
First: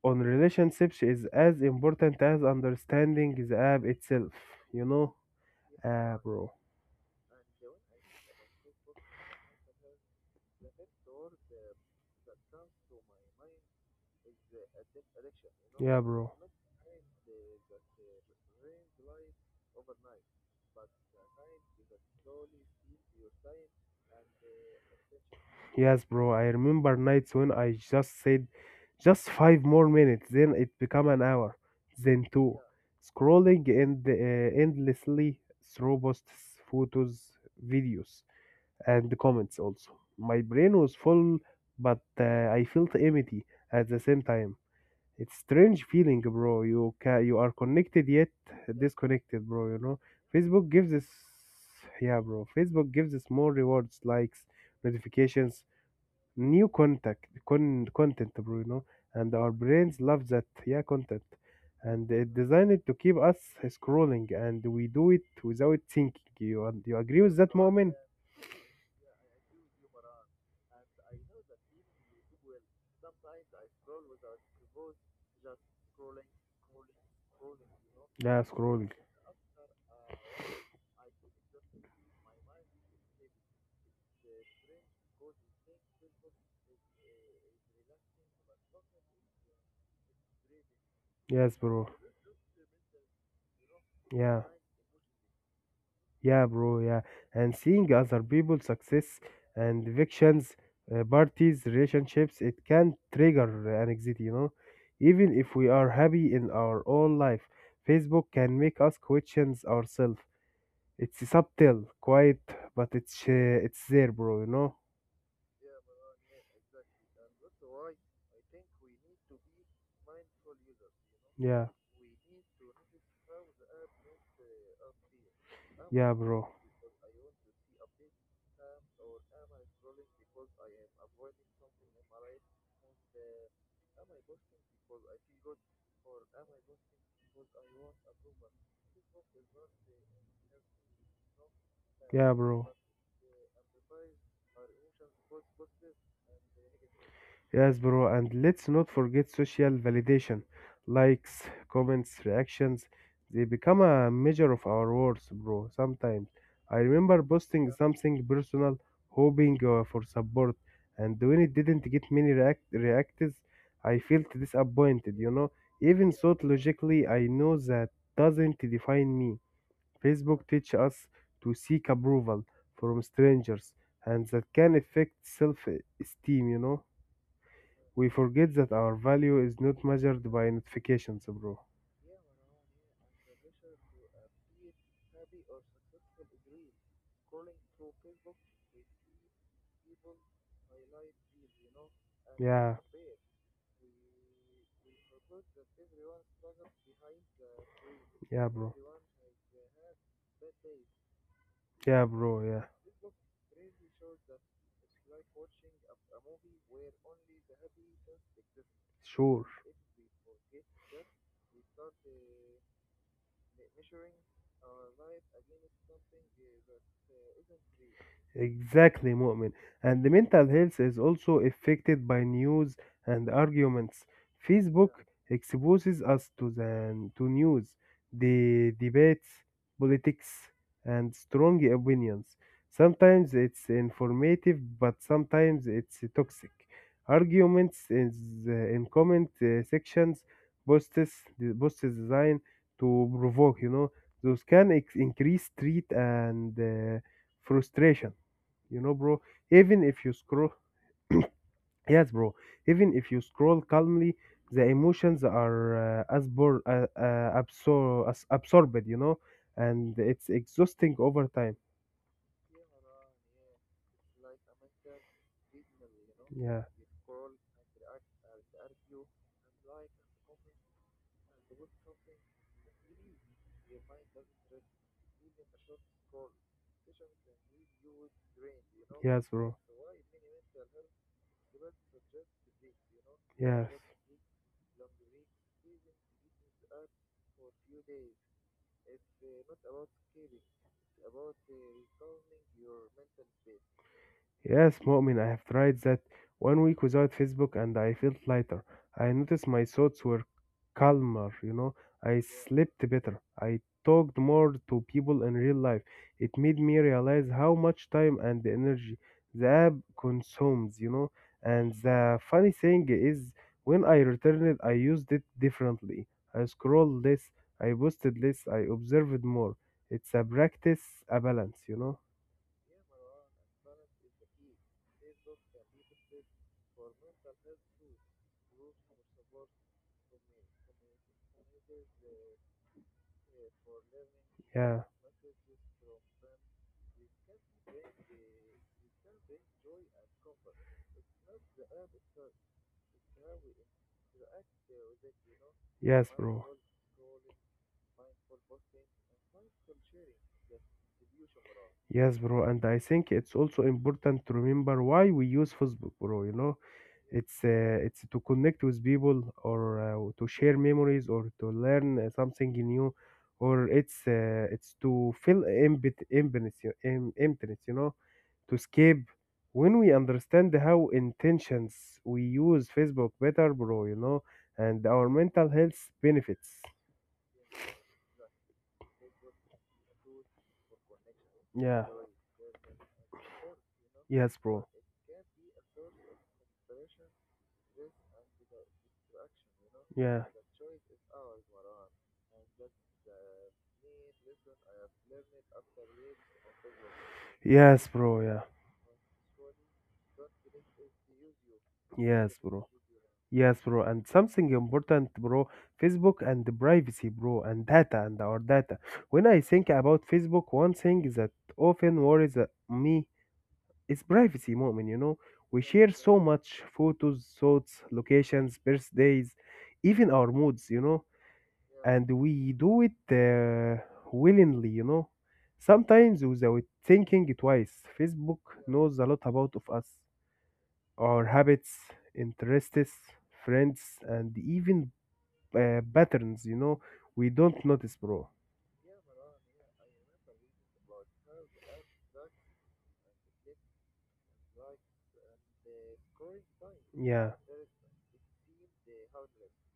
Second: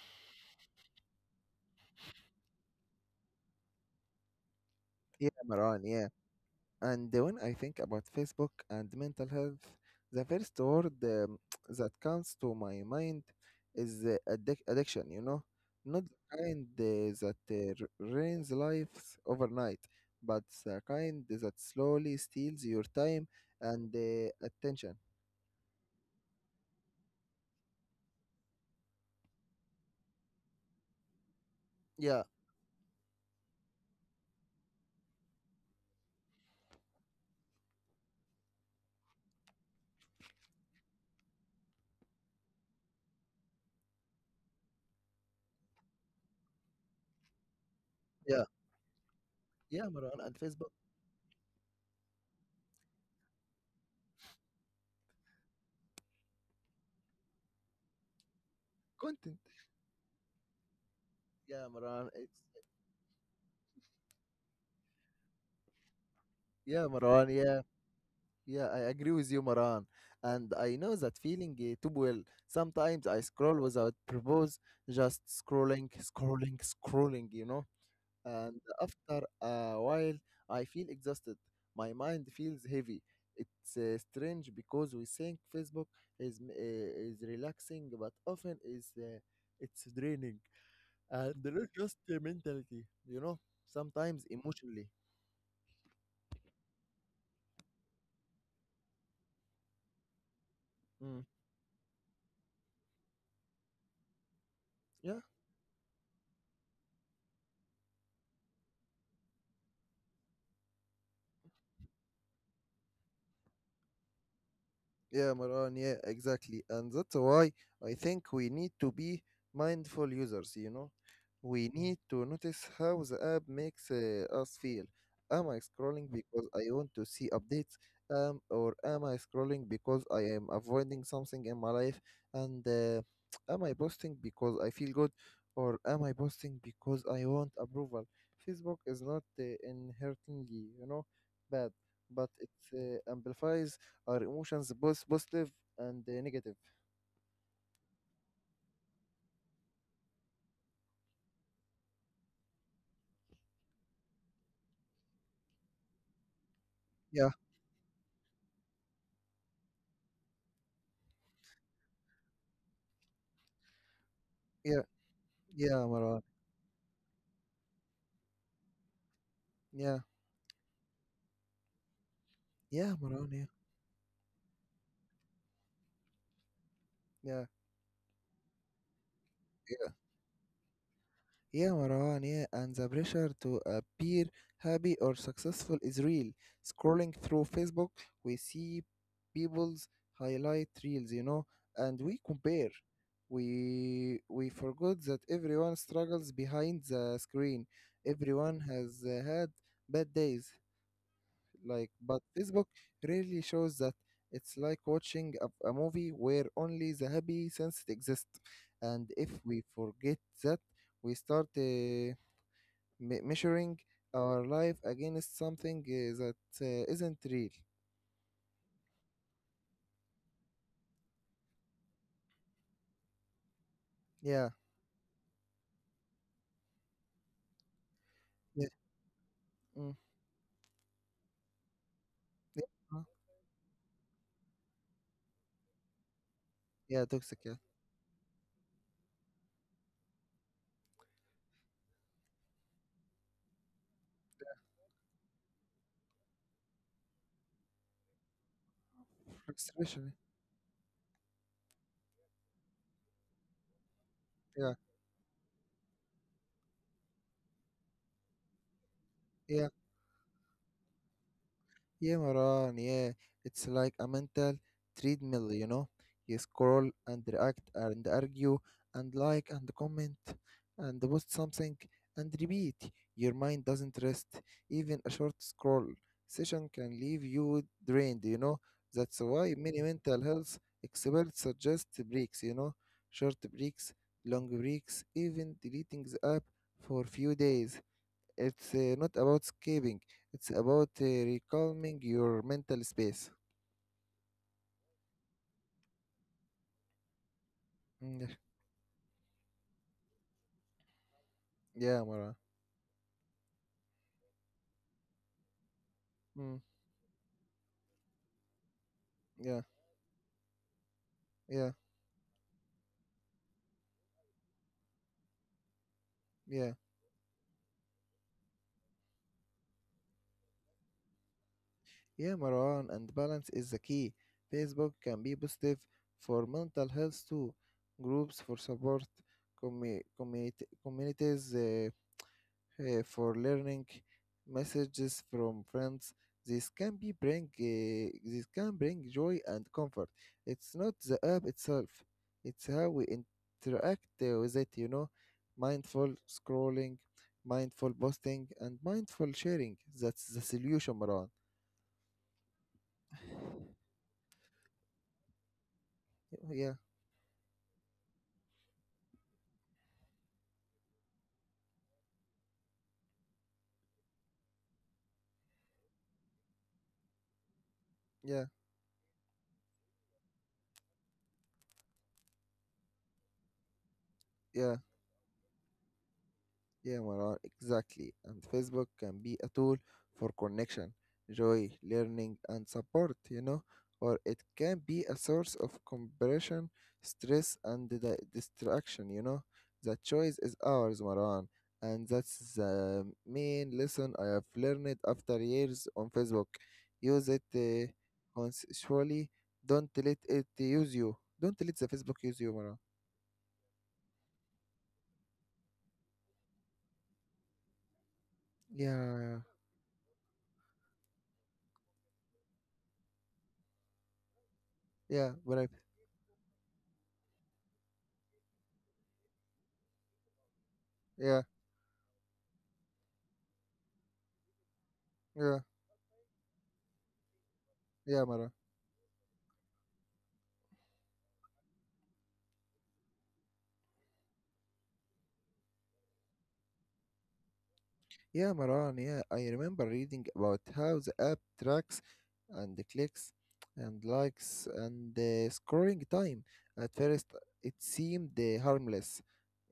[SPEAKER 2] on relationships is as important as understanding the app itself, you know?
[SPEAKER 1] yeah, Marwan. Yeah.
[SPEAKER 2] Ah, bro.
[SPEAKER 1] And when I think about Facebook and mental health, the first word that comes to my mind is addiction, you know?
[SPEAKER 2] Yeah,
[SPEAKER 1] Not
[SPEAKER 2] bro.
[SPEAKER 1] the kind that ruins lives overnight, but the kind that slowly steals your time and attention.
[SPEAKER 2] Yes, bro. I remember nights when I just said just five more minutes, then it became an hour,
[SPEAKER 1] Yeah,
[SPEAKER 2] then two. Endlessly through posts, photos, videos, and comments also. My brain was full, but I felt empty at the same time. It's strange feeling, bro. You are connected yet
[SPEAKER 1] yeah,
[SPEAKER 2] disconnected, bro, you
[SPEAKER 1] yeah,
[SPEAKER 2] know.
[SPEAKER 1] Maran, and
[SPEAKER 2] Facebook
[SPEAKER 1] Facebook
[SPEAKER 2] gives us yeah, bro. Facebook gives us more rewards, likes, notifications, new content, bro, you know, and
[SPEAKER 1] content.
[SPEAKER 2] our brains love that, yeah, content,
[SPEAKER 1] Yeah, Maran,
[SPEAKER 2] and
[SPEAKER 1] it's,
[SPEAKER 2] it designed to keep us scrolling, and we do it without thinking. You
[SPEAKER 1] yeah,
[SPEAKER 2] do you agree
[SPEAKER 1] Maran,
[SPEAKER 2] with that
[SPEAKER 1] yeah.
[SPEAKER 2] moment?
[SPEAKER 1] Yeah, I agree with you, Maran. And I know that feeling too well. Sometimes I scroll without purpose, just scrolling, scrolling, scrolling, you know.
[SPEAKER 2] Yeah,
[SPEAKER 1] And
[SPEAKER 2] scrolling,
[SPEAKER 1] after a while, I feel exhausted. My mind feels heavy. It's strange because we think Facebook is relaxing, but often is it's draining, and
[SPEAKER 2] yes,
[SPEAKER 1] not
[SPEAKER 2] bro,
[SPEAKER 1] just mentality, you know. Sometimes
[SPEAKER 2] yeah.
[SPEAKER 1] emotionally.
[SPEAKER 2] Yeah, bro, yeah. And seeing other people's success and evictions,
[SPEAKER 1] Mm.
[SPEAKER 2] parties, relationships, it can trigger anxiety, you know,
[SPEAKER 1] Yeah.
[SPEAKER 2] even if we are happy in our own life. Facebook can make us questions ourselves. It's subtle, quiet, but it's there, bro. You know?
[SPEAKER 1] Yeah, Maran, yeah, exactly. And that's why I think we need to be mindful users, you know?
[SPEAKER 2] Yeah,
[SPEAKER 1] We need to notice how the app makes us feel. Am I scrolling
[SPEAKER 2] yeah,
[SPEAKER 1] because
[SPEAKER 2] bro.
[SPEAKER 1] I want to see updates? Or am I scrolling because I am avoiding something in my life? And am I posting because I feel good? Or am I posting because I want approval? Facebook is not inherently, you know, bad, but
[SPEAKER 2] Yeah,
[SPEAKER 1] it
[SPEAKER 2] bro.
[SPEAKER 1] amplifies our emotions, both positive and negative.
[SPEAKER 2] Yes, bro. And let's not forget social validation, likes, comments, reactions. They become a measure of our worth, bro. Sometimes I remember
[SPEAKER 1] Yeah,
[SPEAKER 2] posting something personal, hoping for support, and when it didn't get many reacts, I felt
[SPEAKER 1] yeah,
[SPEAKER 2] disappointed. You know,
[SPEAKER 1] yeah,
[SPEAKER 2] even
[SPEAKER 1] Maran.
[SPEAKER 2] thought logically, I know that doesn't define me.
[SPEAKER 1] Yeah,
[SPEAKER 2] Facebook teaches us to seek approval
[SPEAKER 1] yeah,
[SPEAKER 2] from
[SPEAKER 1] Maran.
[SPEAKER 2] strangers, and that can affect self esteem, you know.
[SPEAKER 1] Yeah,
[SPEAKER 2] We forget that our value is not
[SPEAKER 1] yeah.
[SPEAKER 2] measured by notifications, bro.
[SPEAKER 1] Yeah, Marwan, yeah, and the pressure to appear happy or successful is real. Scrolling through Facebook, we see people's highlight reels, you know, and we compare.
[SPEAKER 2] Yeah,
[SPEAKER 1] We forgot that everyone struggles behind the screen.
[SPEAKER 2] yeah,
[SPEAKER 1] Everyone
[SPEAKER 2] bro.
[SPEAKER 1] has had bad days, like
[SPEAKER 2] Yeah,
[SPEAKER 1] but
[SPEAKER 2] bro, yeah.
[SPEAKER 1] Facebook rarely shows that. It's like watching a movie where only the happy sense exists, and if
[SPEAKER 2] Sure.
[SPEAKER 1] we forget that, we start measuring our life against something that isn't real.
[SPEAKER 2] Exactly, Mu'min. And the mental health is also affected by news and arguments.
[SPEAKER 1] Yeah.
[SPEAKER 2] Facebook exposes us to the to news,
[SPEAKER 1] Yeah.
[SPEAKER 2] the debates,
[SPEAKER 1] Mm.
[SPEAKER 2] politics, and strong opinions.
[SPEAKER 1] Yeah. uh,
[SPEAKER 2] Sometimes it's informative, but sometimes it's toxic.
[SPEAKER 1] yeah. Toxic. Yeah.
[SPEAKER 2] Arguments is in comment sections, posts, the posts designed to provoke. You know, those can increase street and frustration. You know, bro, even if
[SPEAKER 1] Especially.
[SPEAKER 2] you scroll, yes, bro, even if you scroll calmly, the
[SPEAKER 1] Yeah.
[SPEAKER 2] emotions are as absorbed, you know,
[SPEAKER 1] Yeah.
[SPEAKER 2] and it's exhausting over time.
[SPEAKER 1] Yeah, Maran, yeah. It's like a mental treadmill, you know? You
[SPEAKER 2] Yeah,
[SPEAKER 1] scroll and react and argue and like and comment and post something and repeat. Your mind doesn't rest. Even a short scroll session can leave you drained, you know? That's
[SPEAKER 2] yes,
[SPEAKER 1] why
[SPEAKER 2] bro,
[SPEAKER 1] many mental health experts suggest breaks, you know? Short
[SPEAKER 2] yes.
[SPEAKER 1] breaks, long breaks, even deleting the app for few days. It's not about escaping. It's about recalming your mental space.
[SPEAKER 2] Yes, Mu'min, I have tried that. 1 week without Facebook and I felt
[SPEAKER 1] Mm,
[SPEAKER 2] lighter. I noticed my thoughts were calmer, you know.
[SPEAKER 1] yeah, yeah,
[SPEAKER 2] I
[SPEAKER 1] Marwan.
[SPEAKER 2] slept better. I talked more to people in real life. It
[SPEAKER 1] Mm,
[SPEAKER 2] made me realize how much time and energy the
[SPEAKER 1] yeah,
[SPEAKER 2] app consumes, you know.
[SPEAKER 1] yeah,
[SPEAKER 2] And the funny thing is, when I returned it, I used it differently. I
[SPEAKER 1] yeah.
[SPEAKER 2] scrolled less, I posted less, I observed more. It's a practice, a balance, you know.
[SPEAKER 1] Yeah, Marwan, and balance is the key. Facebook can be positive for mental health too. Groups for support, communities for learning,
[SPEAKER 2] Yeah,
[SPEAKER 1] messages from friends. This can bring joy and comfort. It's not the app itself; it's how we interact with it. You know,
[SPEAKER 2] yes,
[SPEAKER 1] mindful
[SPEAKER 2] bro.
[SPEAKER 1] scrolling, mindful posting, and mindful sharing. That's the solution, Maran.
[SPEAKER 2] Yes, bro, and I think it's also important to remember why we use Facebook, bro. You know,
[SPEAKER 1] Yeah,
[SPEAKER 2] it's to connect with people, or to share memories, or to learn something new, or it's to fill empty emptiness, you- em- emptiness, you know,
[SPEAKER 1] yeah,
[SPEAKER 2] to escape. When we understand how intentions we use Facebook better, bro, you know,
[SPEAKER 1] yeah.
[SPEAKER 2] and our mental health benefits.
[SPEAKER 1] Yeah, Maran, exactly. And Facebook can be a tool for connection, joy,
[SPEAKER 2] Yeah.
[SPEAKER 1] learning, and support, you know, or
[SPEAKER 2] Yes,
[SPEAKER 1] it
[SPEAKER 2] bro.
[SPEAKER 1] can be a source of compression, stress, and the distraction, you know. The
[SPEAKER 2] Yeah.
[SPEAKER 1] choice is ours, Maran. And that's the main lesson I have learned after years on Facebook. Use it
[SPEAKER 2] Yes, bro. Yeah.
[SPEAKER 1] consensually. Don't let it use you. Don't let the Facebook
[SPEAKER 2] Yes,
[SPEAKER 1] use you,
[SPEAKER 2] bro.
[SPEAKER 1] Maran.
[SPEAKER 2] Yes, bro. And something important, bro. Facebook and the privacy, bro, and data and our data. When I
[SPEAKER 1] Yeah,
[SPEAKER 2] think about Facebook, one thing that often worries me is privacy moment, you know.
[SPEAKER 1] yeah, yeah,
[SPEAKER 2] We
[SPEAKER 1] right.
[SPEAKER 2] share so much photos, thoughts, locations, birthdays, even our moods, you know.
[SPEAKER 1] Yeah,
[SPEAKER 2] And we do it willingly, you know.
[SPEAKER 1] yeah,
[SPEAKER 2] Sometimes without thinking twice.
[SPEAKER 1] yeah,
[SPEAKER 2] Facebook
[SPEAKER 1] Maran.
[SPEAKER 2] knows a lot about of us. Our habits, interests, friends, and even patterns, you know, we don't notice, bro.
[SPEAKER 1] Yeah, Maran, yeah, I remember reading about how the app tracks and the clicks and likes and the scoring time. At
[SPEAKER 2] Yeah,
[SPEAKER 1] first, it seemed harmless,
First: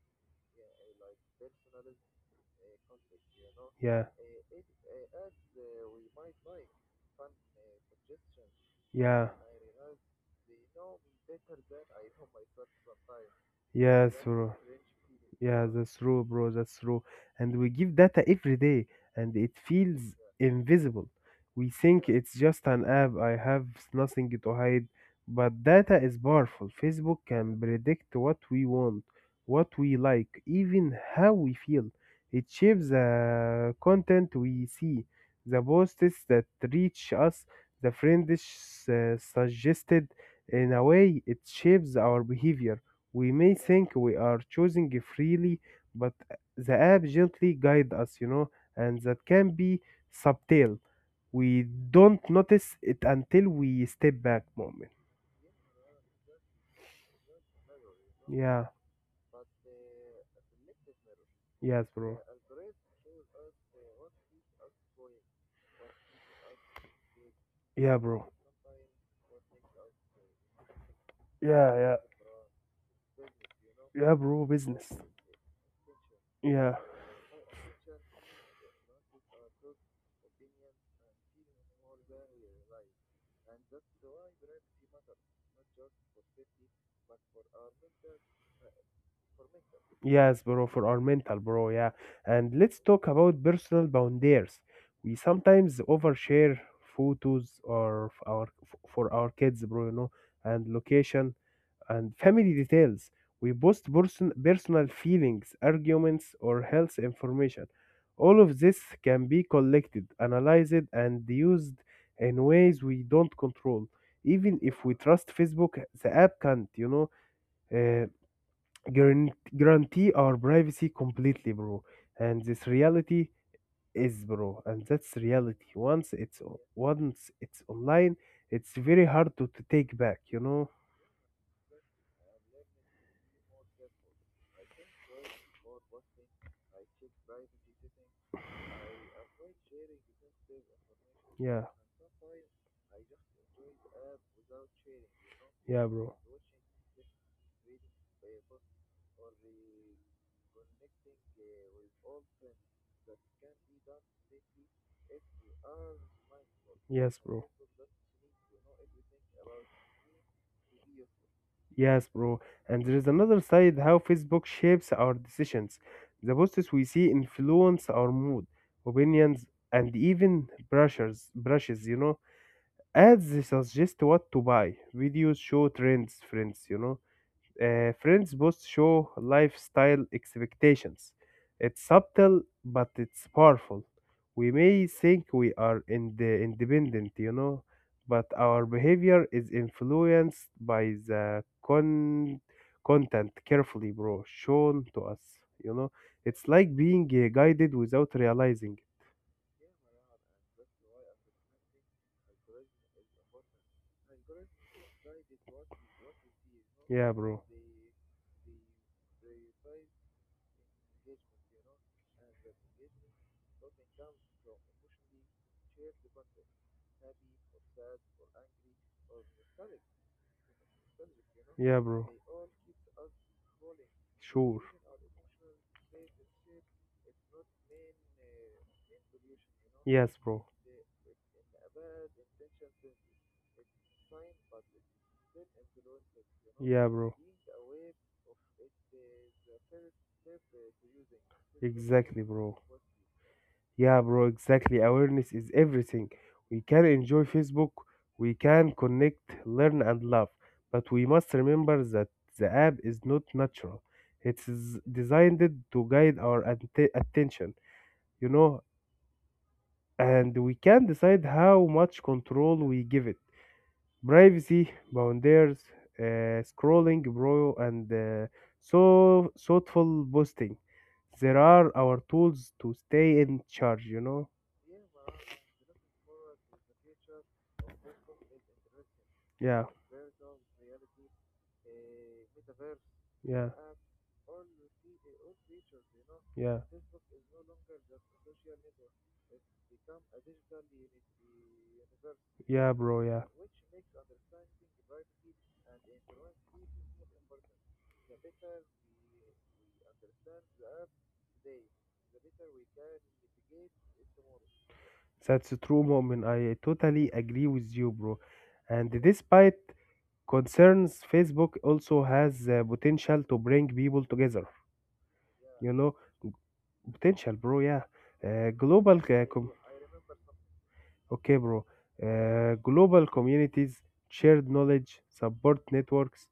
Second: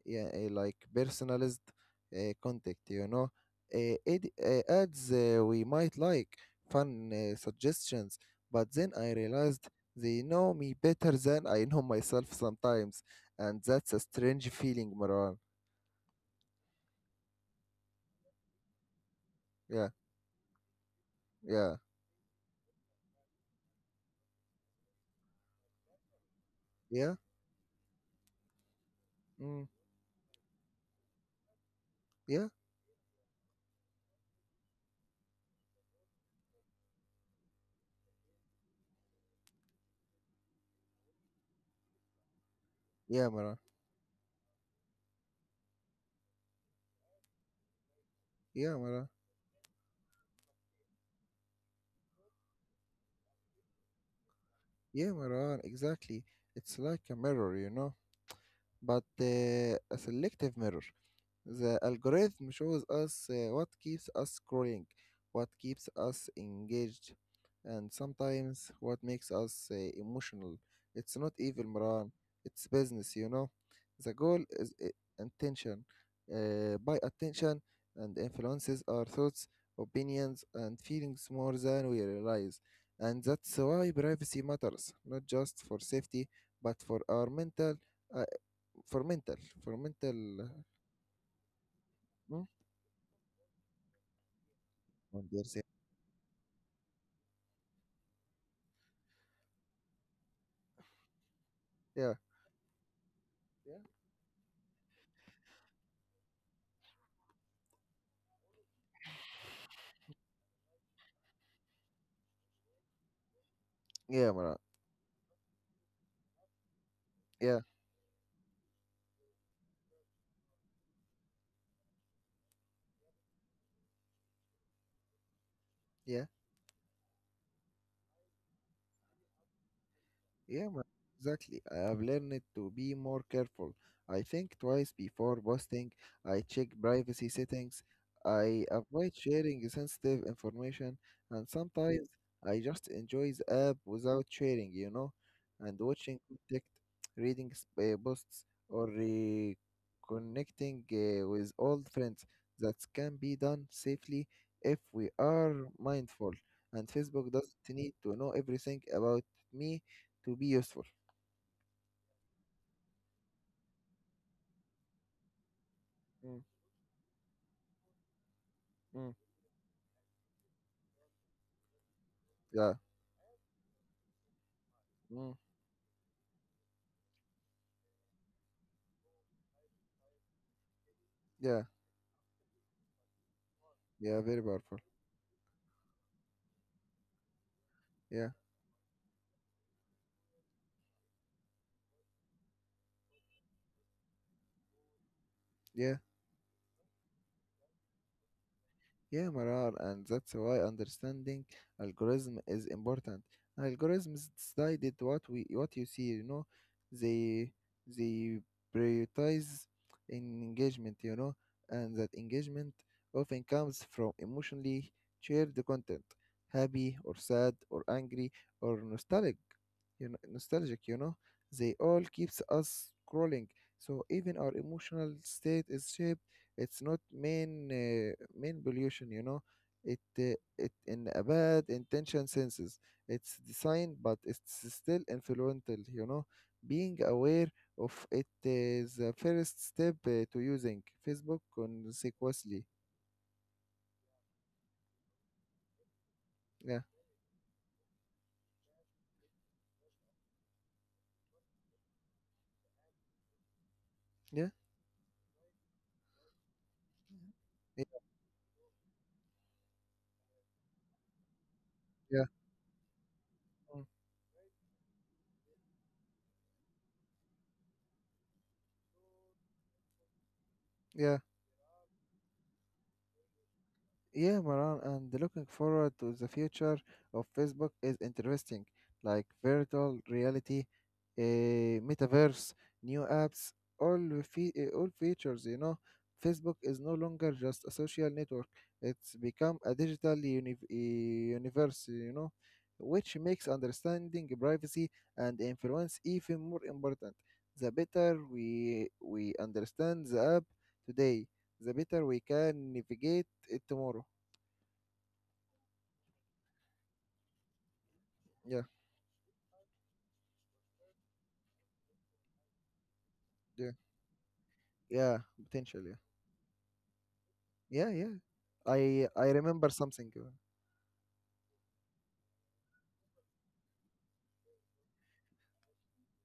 [SPEAKER 1] yeah, like personalized contact, you know.
[SPEAKER 2] yeah,
[SPEAKER 1] Ads we might like, fun suggestions, but then I
[SPEAKER 2] yeah,
[SPEAKER 1] realized they know me better than I know myself sometimes, and that's a
[SPEAKER 2] yes,
[SPEAKER 1] strange
[SPEAKER 2] bro.
[SPEAKER 1] feeling, Maran.
[SPEAKER 2] Yeah, that's true, bro. That's true. And we give data every day, and it
[SPEAKER 1] Yeah,
[SPEAKER 2] feels invisible. We
[SPEAKER 1] yeah,
[SPEAKER 2] think it's just an app. I have nothing to hide. But data is powerful. Facebook
[SPEAKER 1] yeah,
[SPEAKER 2] can predict what we want,
[SPEAKER 1] mm,
[SPEAKER 2] what we like, even how we feel. It
[SPEAKER 1] yeah,
[SPEAKER 2] shapes the content we see, the posts that reach us, the friends suggested. In a way, it shapes our behavior. We
[SPEAKER 1] yeah,
[SPEAKER 2] may
[SPEAKER 1] Maran.
[SPEAKER 2] think we are choosing freely, but the app gently guides us, you know,
[SPEAKER 1] Yeah,
[SPEAKER 2] and
[SPEAKER 1] Maran.
[SPEAKER 2] that can be subtle. We don't notice it until we step back moment.
[SPEAKER 1] Yeah, Maran, exactly. It's like a mirror, you know,
[SPEAKER 2] Yeah,
[SPEAKER 1] but a selective mirror. The
[SPEAKER 2] yes, bro.
[SPEAKER 1] algorithm shows us what keeps us scrolling, what keeps us engaged, and
[SPEAKER 2] Yeah, bro.
[SPEAKER 1] sometimes what makes us emotional. It's not evil,
[SPEAKER 2] Yeah, yeah,
[SPEAKER 1] Moran. It's business, you know.
[SPEAKER 2] yeah,
[SPEAKER 1] The
[SPEAKER 2] bro.
[SPEAKER 1] goal is
[SPEAKER 2] Business.
[SPEAKER 1] I- intention.
[SPEAKER 2] Yeah,
[SPEAKER 1] By attention and influences our thoughts, opinions, and feelings more than we realize. And that's why privacy matters, not just for safety, but for our uh, mental, for
[SPEAKER 2] yes,
[SPEAKER 1] mental.
[SPEAKER 2] bro. For our mental, bro. Yeah,
[SPEAKER 1] Hmm?
[SPEAKER 2] and let's talk about personal boundaries. We
[SPEAKER 1] One DLC.
[SPEAKER 2] sometimes overshare photos or for our kids, bro. You know, and location, and
[SPEAKER 1] Yeah.
[SPEAKER 2] family details. We
[SPEAKER 1] Yeah.
[SPEAKER 2] post personal feelings, arguments, or health information. All of this can be collected, analyzed, and used in ways we don't control.
[SPEAKER 1] Yeah,
[SPEAKER 2] Even
[SPEAKER 1] man.
[SPEAKER 2] if we trust Facebook, the app can't, you know,
[SPEAKER 1] Yeah.
[SPEAKER 2] uh, guarantee our privacy completely, bro. And this reality is, bro, and that's reality. Once
[SPEAKER 1] Yeah.
[SPEAKER 2] it's o- once it's online, it's very hard to take back, you know.
[SPEAKER 1] Yeah, man, exactly. I have learned to be more careful. I think twice before posting. I check privacy settings. I avoid sharing sensitive information. And
[SPEAKER 2] Yeah,
[SPEAKER 1] sometimes I just enjoy the app without sharing, you know,
[SPEAKER 2] yeah,
[SPEAKER 1] and
[SPEAKER 2] bro.
[SPEAKER 1] watching content, reading posts, or reconnecting with old friends. That can be done safely if we are mindful. And
[SPEAKER 2] Yes,
[SPEAKER 1] Facebook
[SPEAKER 2] bro.
[SPEAKER 1] doesn't need to know everything about me to be useful.
[SPEAKER 2] Yes, bro. And there is another side how Facebook shapes our decisions. The
[SPEAKER 1] Mm,
[SPEAKER 2] posts we see influence our mood,
[SPEAKER 1] mm,
[SPEAKER 2] opinions, and even brushes, you know.
[SPEAKER 1] yeah,
[SPEAKER 2] Ads suggest what to buy. Videos
[SPEAKER 1] mm.
[SPEAKER 2] show trends, friends, you know. Friends both show lifestyle expectations.
[SPEAKER 1] Yeah,
[SPEAKER 2] It's subtle, but it's powerful.
[SPEAKER 1] yeah, very
[SPEAKER 2] We
[SPEAKER 1] powerful.
[SPEAKER 2] may think we are in the independent, you know, but
[SPEAKER 1] Yeah,
[SPEAKER 2] our behavior is influenced by the content carefully, bro, shown to us. You know,
[SPEAKER 1] yeah.
[SPEAKER 2] it's like being guided without realizing.
[SPEAKER 1] Yeah, Marar, and that's why understanding algorithm is important. Algorithms decided what you see, you know,
[SPEAKER 2] Yeah, bro.
[SPEAKER 1] they they prioritize engagement, you know, and that engagement often comes from emotionally shared content, happy or sad or angry or nostalgic, you know, they
[SPEAKER 2] Yeah,
[SPEAKER 1] all
[SPEAKER 2] bro.
[SPEAKER 1] keeps us scrolling. So even our
[SPEAKER 2] Sure.
[SPEAKER 1] emotional state is shaped. It's not main pollution, you know,
[SPEAKER 2] Yes, bro.
[SPEAKER 1] it in a bad intention senses it's designed, but it's still influential, you know.
[SPEAKER 2] Yeah,
[SPEAKER 1] Being
[SPEAKER 2] bro.
[SPEAKER 1] aware of it is the first step to using Facebook
[SPEAKER 2] Exactly, bro.
[SPEAKER 1] consequently.
[SPEAKER 2] Yeah, bro, exactly. Awareness is everything. We can
[SPEAKER 1] Yeah,
[SPEAKER 2] enjoy Facebook, we can connect, learn, and love. But we must remember that the app is not natural. It
[SPEAKER 1] yeah,
[SPEAKER 2] is designed to guide our attention,
[SPEAKER 1] yeah,
[SPEAKER 2] you know, and we can decide how much
[SPEAKER 1] yeah,
[SPEAKER 2] control we give it.
[SPEAKER 1] mm,
[SPEAKER 2] Privacy, boundaries, scrolling, bro, and so thoughtful boosting.
[SPEAKER 1] yeah.
[SPEAKER 2] There are our tools to stay in charge, you know.
[SPEAKER 1] Yeah, Maran, and looking forward to the future of Facebook is interesting, like
[SPEAKER 2] Yeah,
[SPEAKER 1] virtual reality, metaverse, new
[SPEAKER 2] yeah,
[SPEAKER 1] apps, all all features. You know,
[SPEAKER 2] yeah,
[SPEAKER 1] Facebook is no longer just a social network; it's become a digital universe. You know,
[SPEAKER 2] yeah, bro, yeah.
[SPEAKER 1] which makes understanding privacy and influence even more important. The better we understand the app today, the better we can navigate it tomorrow.
[SPEAKER 2] That's a true moment. I totally agree with you, bro.
[SPEAKER 1] Yeah,
[SPEAKER 2] And despite concerns, Facebook also has the potential to bring
[SPEAKER 1] yeah,
[SPEAKER 2] people together.
[SPEAKER 1] yeah,
[SPEAKER 2] You know,
[SPEAKER 1] potentially.
[SPEAKER 2] potential, bro. Yeah,
[SPEAKER 1] Yeah, yeah.
[SPEAKER 2] global.
[SPEAKER 1] I I remember something.
[SPEAKER 2] Okay, bro. Global communities, shared knowledge, support networks,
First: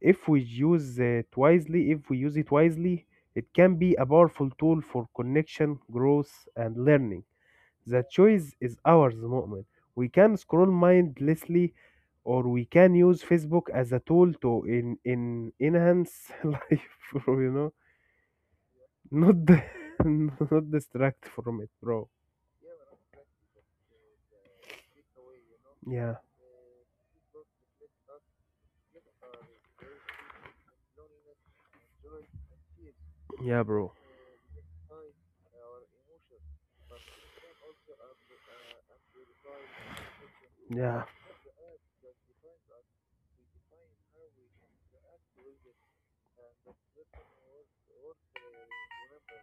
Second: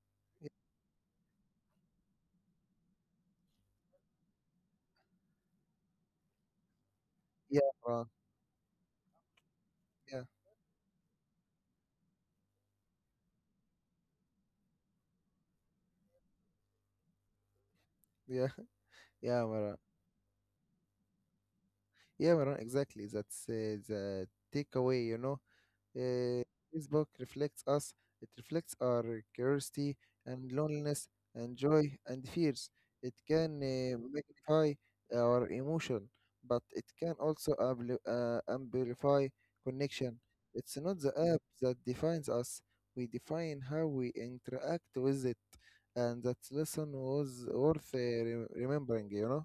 [SPEAKER 2] if we
[SPEAKER 1] y-
[SPEAKER 2] use it wisely if we use it wisely, it can be a powerful tool for connection, growth, and learning.
[SPEAKER 1] Yeah,
[SPEAKER 2] The
[SPEAKER 1] Maran.
[SPEAKER 2] choice is ours, moment. We
[SPEAKER 1] Yeah,
[SPEAKER 2] can scroll mindlessly, or we can use Facebook as a tool to in enhance life, bro, you know,
[SPEAKER 1] yeah,
[SPEAKER 2] not
[SPEAKER 1] yeah, Maran.
[SPEAKER 2] not distract from it, bro.
[SPEAKER 1] Yeah, Maran. Exactly. That's the takeaway. You know,
[SPEAKER 2] Yeah,
[SPEAKER 1] Uh, Facebook reflects us, it reflects our curiosity and loneliness and joy and fears. It can
[SPEAKER 2] yeah, bro,
[SPEAKER 1] magnify our emotion, but it can also amplify connection. It's not
[SPEAKER 2] yeah.
[SPEAKER 1] the app that defines us, we define how we interact with it. And that lesson was worth remembering, you know?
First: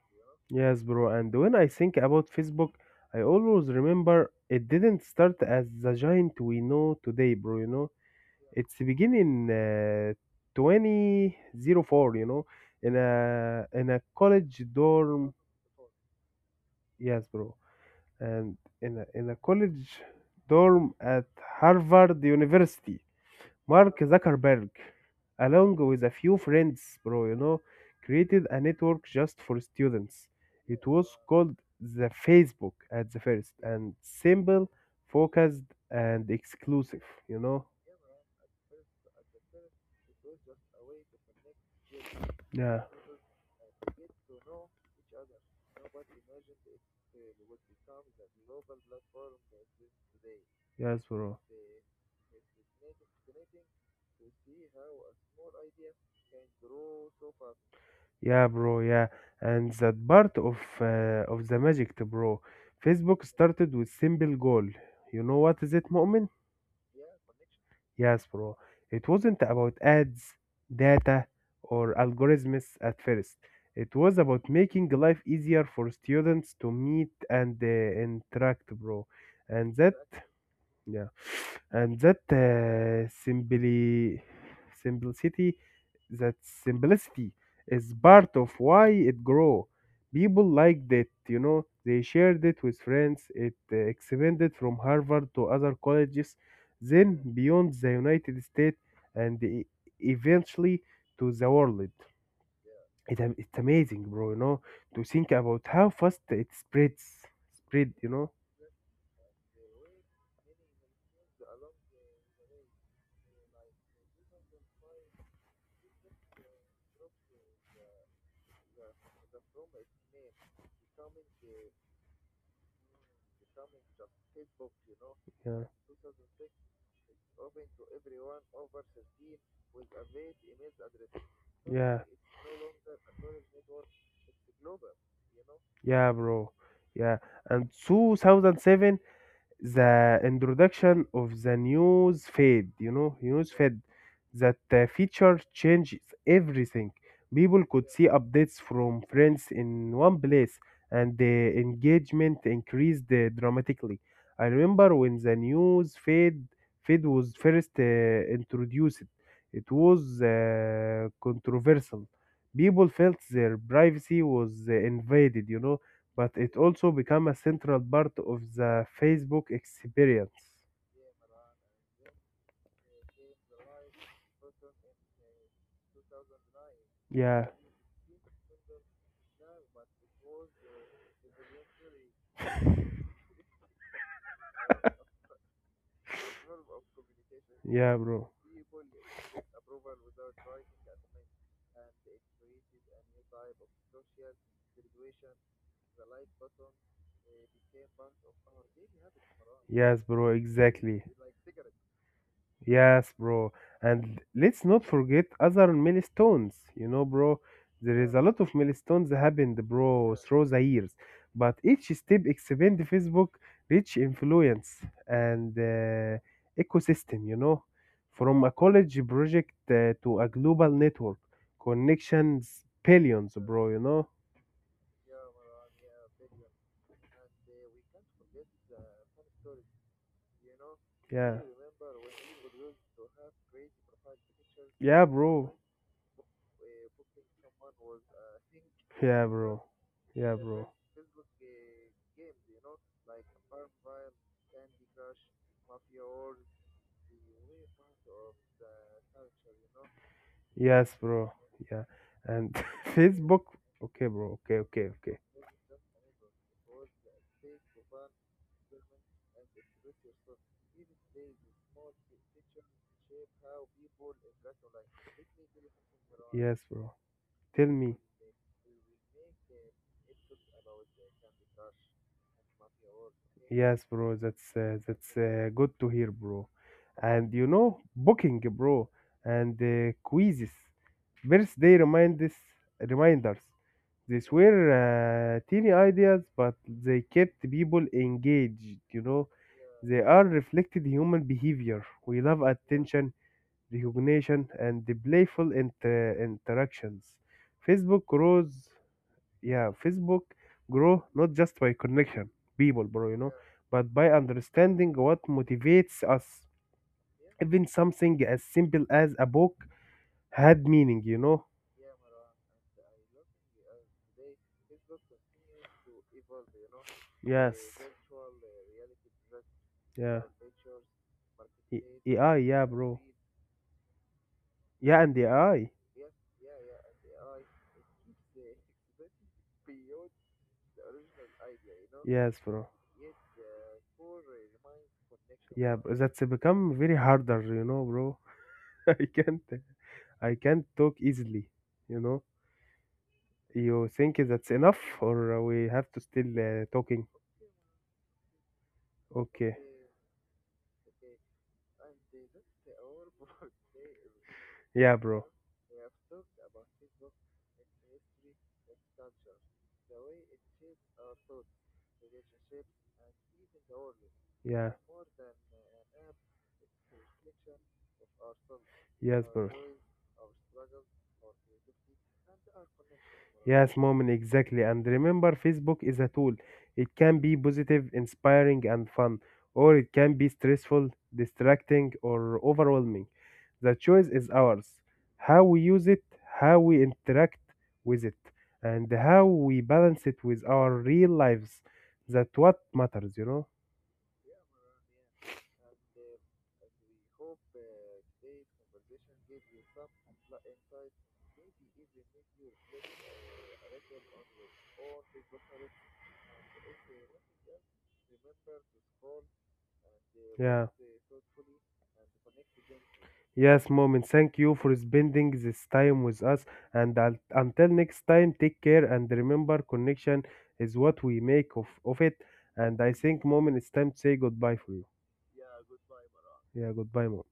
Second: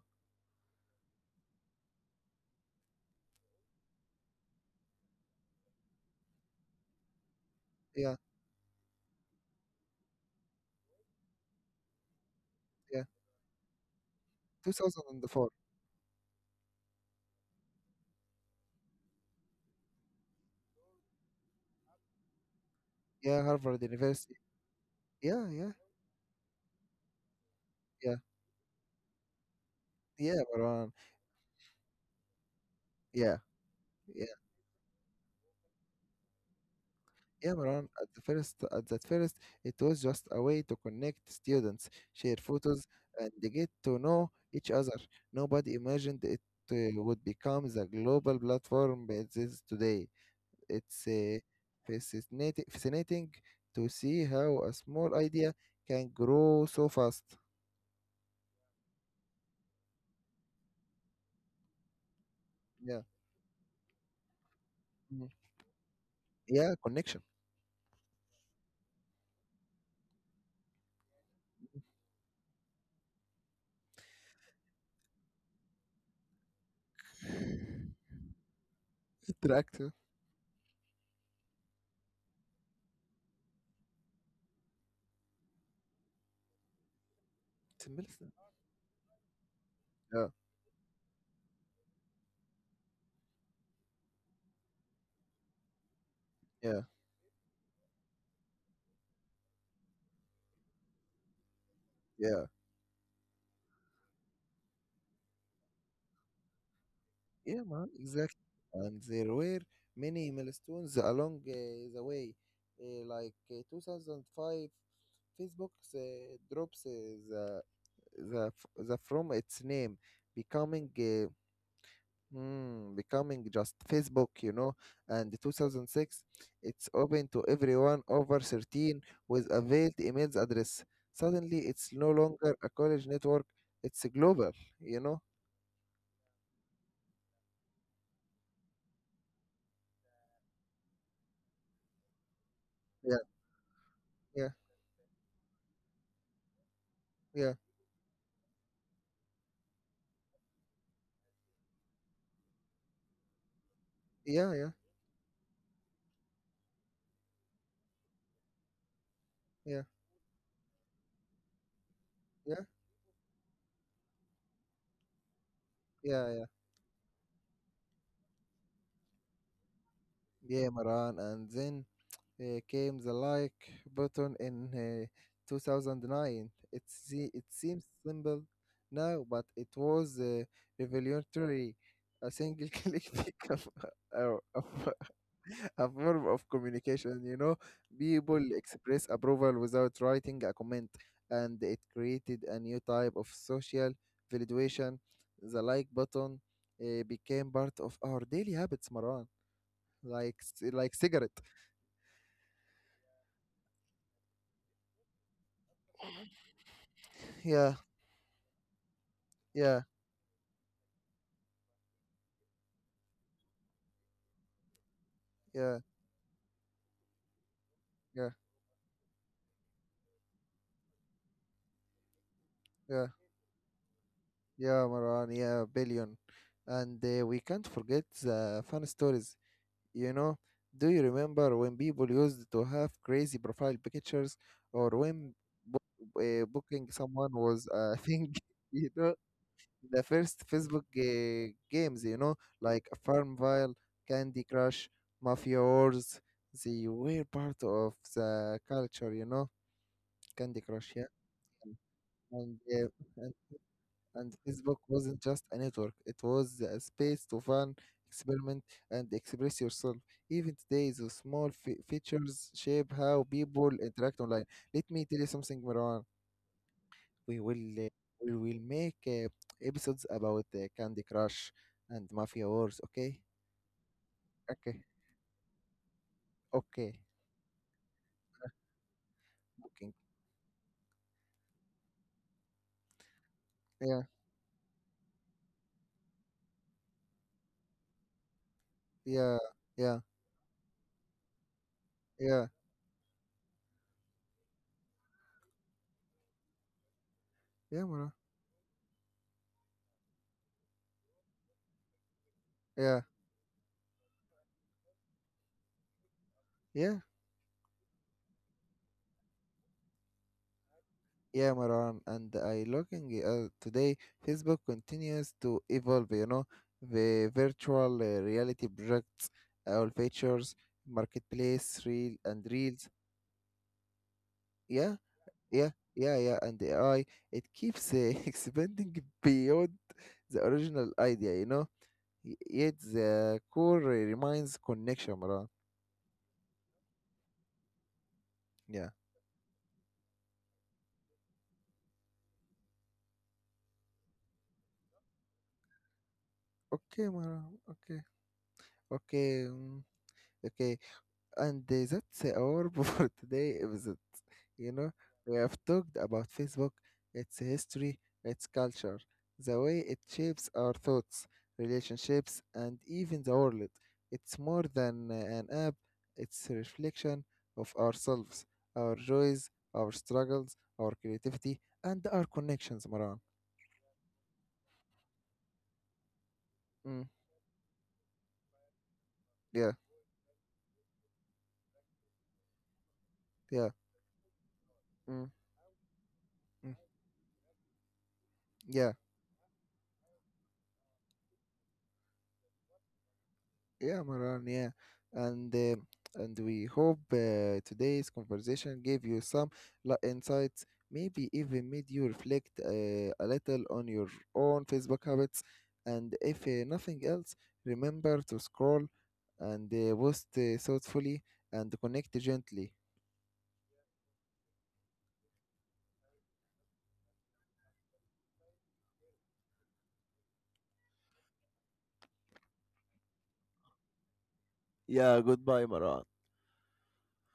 [SPEAKER 2] Yes, bro. And when I think about Facebook, I always remember it didn't start as the giant we know today, bro. You know,
[SPEAKER 1] Yeah,
[SPEAKER 2] it's beginning 2004, you know, in
[SPEAKER 1] yeah.
[SPEAKER 2] a college dorm.
[SPEAKER 1] 2004.
[SPEAKER 2] Yes, bro. And in a college dorm at Harvard University.
[SPEAKER 1] Yeah, Harvard
[SPEAKER 2] Mark
[SPEAKER 1] University.
[SPEAKER 2] Zuckerberg,
[SPEAKER 1] Yeah, yeah,
[SPEAKER 2] along with a few friends, bro, you know,
[SPEAKER 1] yeah,
[SPEAKER 2] created a network just for students.
[SPEAKER 1] yeah,
[SPEAKER 2] It
[SPEAKER 1] Marwan.
[SPEAKER 2] was called the Facebook at the
[SPEAKER 1] Yeah.
[SPEAKER 2] first, and
[SPEAKER 1] Yeah,
[SPEAKER 2] simple, focused, and exclusive, you
[SPEAKER 1] yeah,
[SPEAKER 2] know?
[SPEAKER 1] Maran. At the first, at that first, it was just a way to connect students, share
[SPEAKER 2] Yeah,
[SPEAKER 1] photos, and they get to know each other. Nobody imagined it would become the global platform it is today.
[SPEAKER 2] yes,
[SPEAKER 1] It's
[SPEAKER 2] bro.
[SPEAKER 1] fascinating to see how a small idea can grow so fast.
[SPEAKER 2] Yeah, bro, yeah. And that part of the magic, bro.
[SPEAKER 1] Yeah,
[SPEAKER 2] Facebook started with simple goal. You
[SPEAKER 1] mhm.
[SPEAKER 2] know what is it, Mu'min?
[SPEAKER 1] Yeah, connection,
[SPEAKER 2] Yes, bro. It wasn't about ads, data, or algorithms at first. It was about making life easier for students to meet and interact, bro. And that,
[SPEAKER 1] interaction,
[SPEAKER 2] yeah. And that simply simplicity that simplicity is
[SPEAKER 1] similarity.
[SPEAKER 2] part of why it grow.
[SPEAKER 1] Yeah,
[SPEAKER 2] People liked it, you know. They shared it with friends. It expanded from Harvard to other colleges,
[SPEAKER 1] yeah,
[SPEAKER 2] then beyond the United States, and eventually to the world.
[SPEAKER 1] yeah.
[SPEAKER 2] It, it's amazing, bro. You know, to think about how fast
[SPEAKER 1] Yeah, man,
[SPEAKER 2] spread. You know,
[SPEAKER 1] exactly. And there were many milestones along the way, like 2005, Facebook drops the, the from its name, becoming becoming just Facebook, you know. And
[SPEAKER 2] yeah,
[SPEAKER 1] 2006, it's open to everyone over 13 with a veiled email address. Suddenly, it's
[SPEAKER 2] yeah.
[SPEAKER 1] no longer a college network; it's global, you know.
[SPEAKER 2] Yeah, bro. Yeah. And 2007, the introduction of the news feed, you know,
[SPEAKER 1] Yeah,
[SPEAKER 2] news feed,
[SPEAKER 1] yeah,
[SPEAKER 2] that feature changes everything.
[SPEAKER 1] yeah,
[SPEAKER 2] People could see updates from friends in one place, and the engagement increased dramatically. I
[SPEAKER 1] yeah, yeah,
[SPEAKER 2] remember when the news feed was first introduced, it
[SPEAKER 1] yeah.
[SPEAKER 2] was controversial.
[SPEAKER 1] Yeah.
[SPEAKER 2] People felt their privacy was invaded, you know,
[SPEAKER 1] Yeah,
[SPEAKER 2] but
[SPEAKER 1] yeah,
[SPEAKER 2] it also became a central part of the Facebook experience.
[SPEAKER 1] yeah, Maran. And then came the like button in 2009. It
[SPEAKER 2] Yeah,
[SPEAKER 1] seems simple now, but it was revolutionary. A single click become a, a, a form of communication, you know.
[SPEAKER 2] yeah, bro.
[SPEAKER 1] People express approval without writing a comment, and it created a new type of social validation. The like button became part of our daily habits, Maran.
[SPEAKER 2] Yes, bro,
[SPEAKER 1] Like
[SPEAKER 2] exactly.
[SPEAKER 1] cigarette.
[SPEAKER 2] Yes, bro. And let's not forget other milestones. You know, bro,
[SPEAKER 1] Yeah,
[SPEAKER 2] there is a lot of milestones happened,
[SPEAKER 1] yeah,
[SPEAKER 2] bro, through the years. But each step expand Facebook reach, influence, and
[SPEAKER 1] yeah,
[SPEAKER 2] ecosystem, you know,
[SPEAKER 1] yeah,
[SPEAKER 2] from a college project to a global network. Connections,
[SPEAKER 1] yeah,
[SPEAKER 2] billions, bro, you know?
[SPEAKER 1] yeah, Marwan. Yeah, billion. And we can't forget the fun stories. You know, do you
[SPEAKER 2] Yeah.
[SPEAKER 1] remember when people used to have crazy profile pictures, or
[SPEAKER 2] Yeah,
[SPEAKER 1] when
[SPEAKER 2] bro.
[SPEAKER 1] booking someone was a thing? You know,
[SPEAKER 2] Yeah, bro.
[SPEAKER 1] the
[SPEAKER 2] Yeah,
[SPEAKER 1] first
[SPEAKER 2] bro.
[SPEAKER 1] Facebook games. You know, like Farmville, Candy Crush, Mafia Wars. They were part of the culture. You know, Candy Crush.
[SPEAKER 2] Yes,
[SPEAKER 1] Yeah.
[SPEAKER 2] bro. Yeah. And
[SPEAKER 1] And, uh, and
[SPEAKER 2] Facebook. Okay,
[SPEAKER 1] and
[SPEAKER 2] bro. Okay,
[SPEAKER 1] Facebook
[SPEAKER 2] okay, okay.
[SPEAKER 1] wasn't just a network; it was a space to fun, experiment, and express yourself. Even today, the features shape how people interact online. Let me tell you something, Marwan.
[SPEAKER 2] Yes, bro.
[SPEAKER 1] We will
[SPEAKER 2] Tell
[SPEAKER 1] uh,
[SPEAKER 2] me.
[SPEAKER 1] we will make episodes about Candy Crush and Mafia Wars. Okay,
[SPEAKER 2] Yes, bro. That's uh,
[SPEAKER 1] okay,
[SPEAKER 2] that's uh, good to hear, bro.
[SPEAKER 1] okay.
[SPEAKER 2] And you know, booking, bro, and
[SPEAKER 1] Booking.
[SPEAKER 2] quizzes, birthday reminders.
[SPEAKER 1] Yeah,
[SPEAKER 2] These were teeny ideas, but they kept people engaged. You know,
[SPEAKER 1] yeah, yeah,
[SPEAKER 2] they are reflected human behavior. We love
[SPEAKER 1] yeah,
[SPEAKER 2] attention, recognition, and the playful interactions.
[SPEAKER 1] yeah,
[SPEAKER 2] Facebook
[SPEAKER 1] Marwan.
[SPEAKER 2] grows, yeah, Facebook grow not just by connection, people,
[SPEAKER 1] Yeah,
[SPEAKER 2] bro, you know, but by understanding what motivates us.
[SPEAKER 1] yeah.
[SPEAKER 2] Even something as simple as a book had meaning, you know.
[SPEAKER 1] Yeah, Maran, and I looking today, Facebook continues to evolve, you know, the
[SPEAKER 2] Yes.
[SPEAKER 1] virtual reality projects, all
[SPEAKER 2] Yeah.
[SPEAKER 1] features, marketplace, reel
[SPEAKER 2] AI,
[SPEAKER 1] and
[SPEAKER 2] yeah,
[SPEAKER 1] reels.
[SPEAKER 2] bro.
[SPEAKER 1] Yeah,
[SPEAKER 2] Yeah, and the
[SPEAKER 1] yeah,
[SPEAKER 2] AI.
[SPEAKER 1] yeah, yeah, and the AI, it keeps expanding beyond the original idea, you know.
[SPEAKER 2] Yes, bro.
[SPEAKER 1] Yet the core remains connection, Maran.
[SPEAKER 2] Yeah, bro. That's become very harder, you know, bro.
[SPEAKER 1] Yeah.
[SPEAKER 2] I can't. I can't talk easily, you know. You think that's enough, or we have to still
[SPEAKER 1] Okay,
[SPEAKER 2] talking?
[SPEAKER 1] Maran. Okay. Okay.
[SPEAKER 2] Okay.
[SPEAKER 1] Mm, okay. And that's our for today episode. You know,
[SPEAKER 2] Yeah, bro.
[SPEAKER 1] we have talked about Facebook, its history, its culture, the way it shapes our thoughts, relationships, and even the world. It's more
[SPEAKER 2] Yeah.
[SPEAKER 1] than an app, it's a reflection of ourselves, our
[SPEAKER 2] Yes,
[SPEAKER 1] joys,
[SPEAKER 2] bro.
[SPEAKER 1] our struggles, our creativity, and our connections, Maran.
[SPEAKER 2] Yes, moment, exactly. And remember, Facebook is a tool. It
[SPEAKER 1] Mm,
[SPEAKER 2] can be positive, inspiring, and fun,
[SPEAKER 1] yeah,
[SPEAKER 2] or it can be stressful, distracting, or overwhelming.
[SPEAKER 1] yeah,
[SPEAKER 2] The choice is ours.
[SPEAKER 1] mm,
[SPEAKER 2] How we use it, how
[SPEAKER 1] mm,
[SPEAKER 2] we interact with it,
[SPEAKER 1] yeah.
[SPEAKER 2] and how we balance it with our real lives. That what matters, you know?
[SPEAKER 1] Yeah, Maran, yeah. And uh, and we hope today's conversation gave you some insights, maybe even made you reflect a little on your own Facebook habits. And if nothing else, remember to scroll and post
[SPEAKER 2] Yeah.
[SPEAKER 1] thoughtfully and connect gently.
[SPEAKER 2] Yes, moment. Thank you for spending this time with us. And until next time, take care and remember connection is what we make of it. And I think, moment, it's time to say goodbye for you.
[SPEAKER 1] Yeah, goodbye, Maran.
[SPEAKER 2] Yeah, goodbye, moment.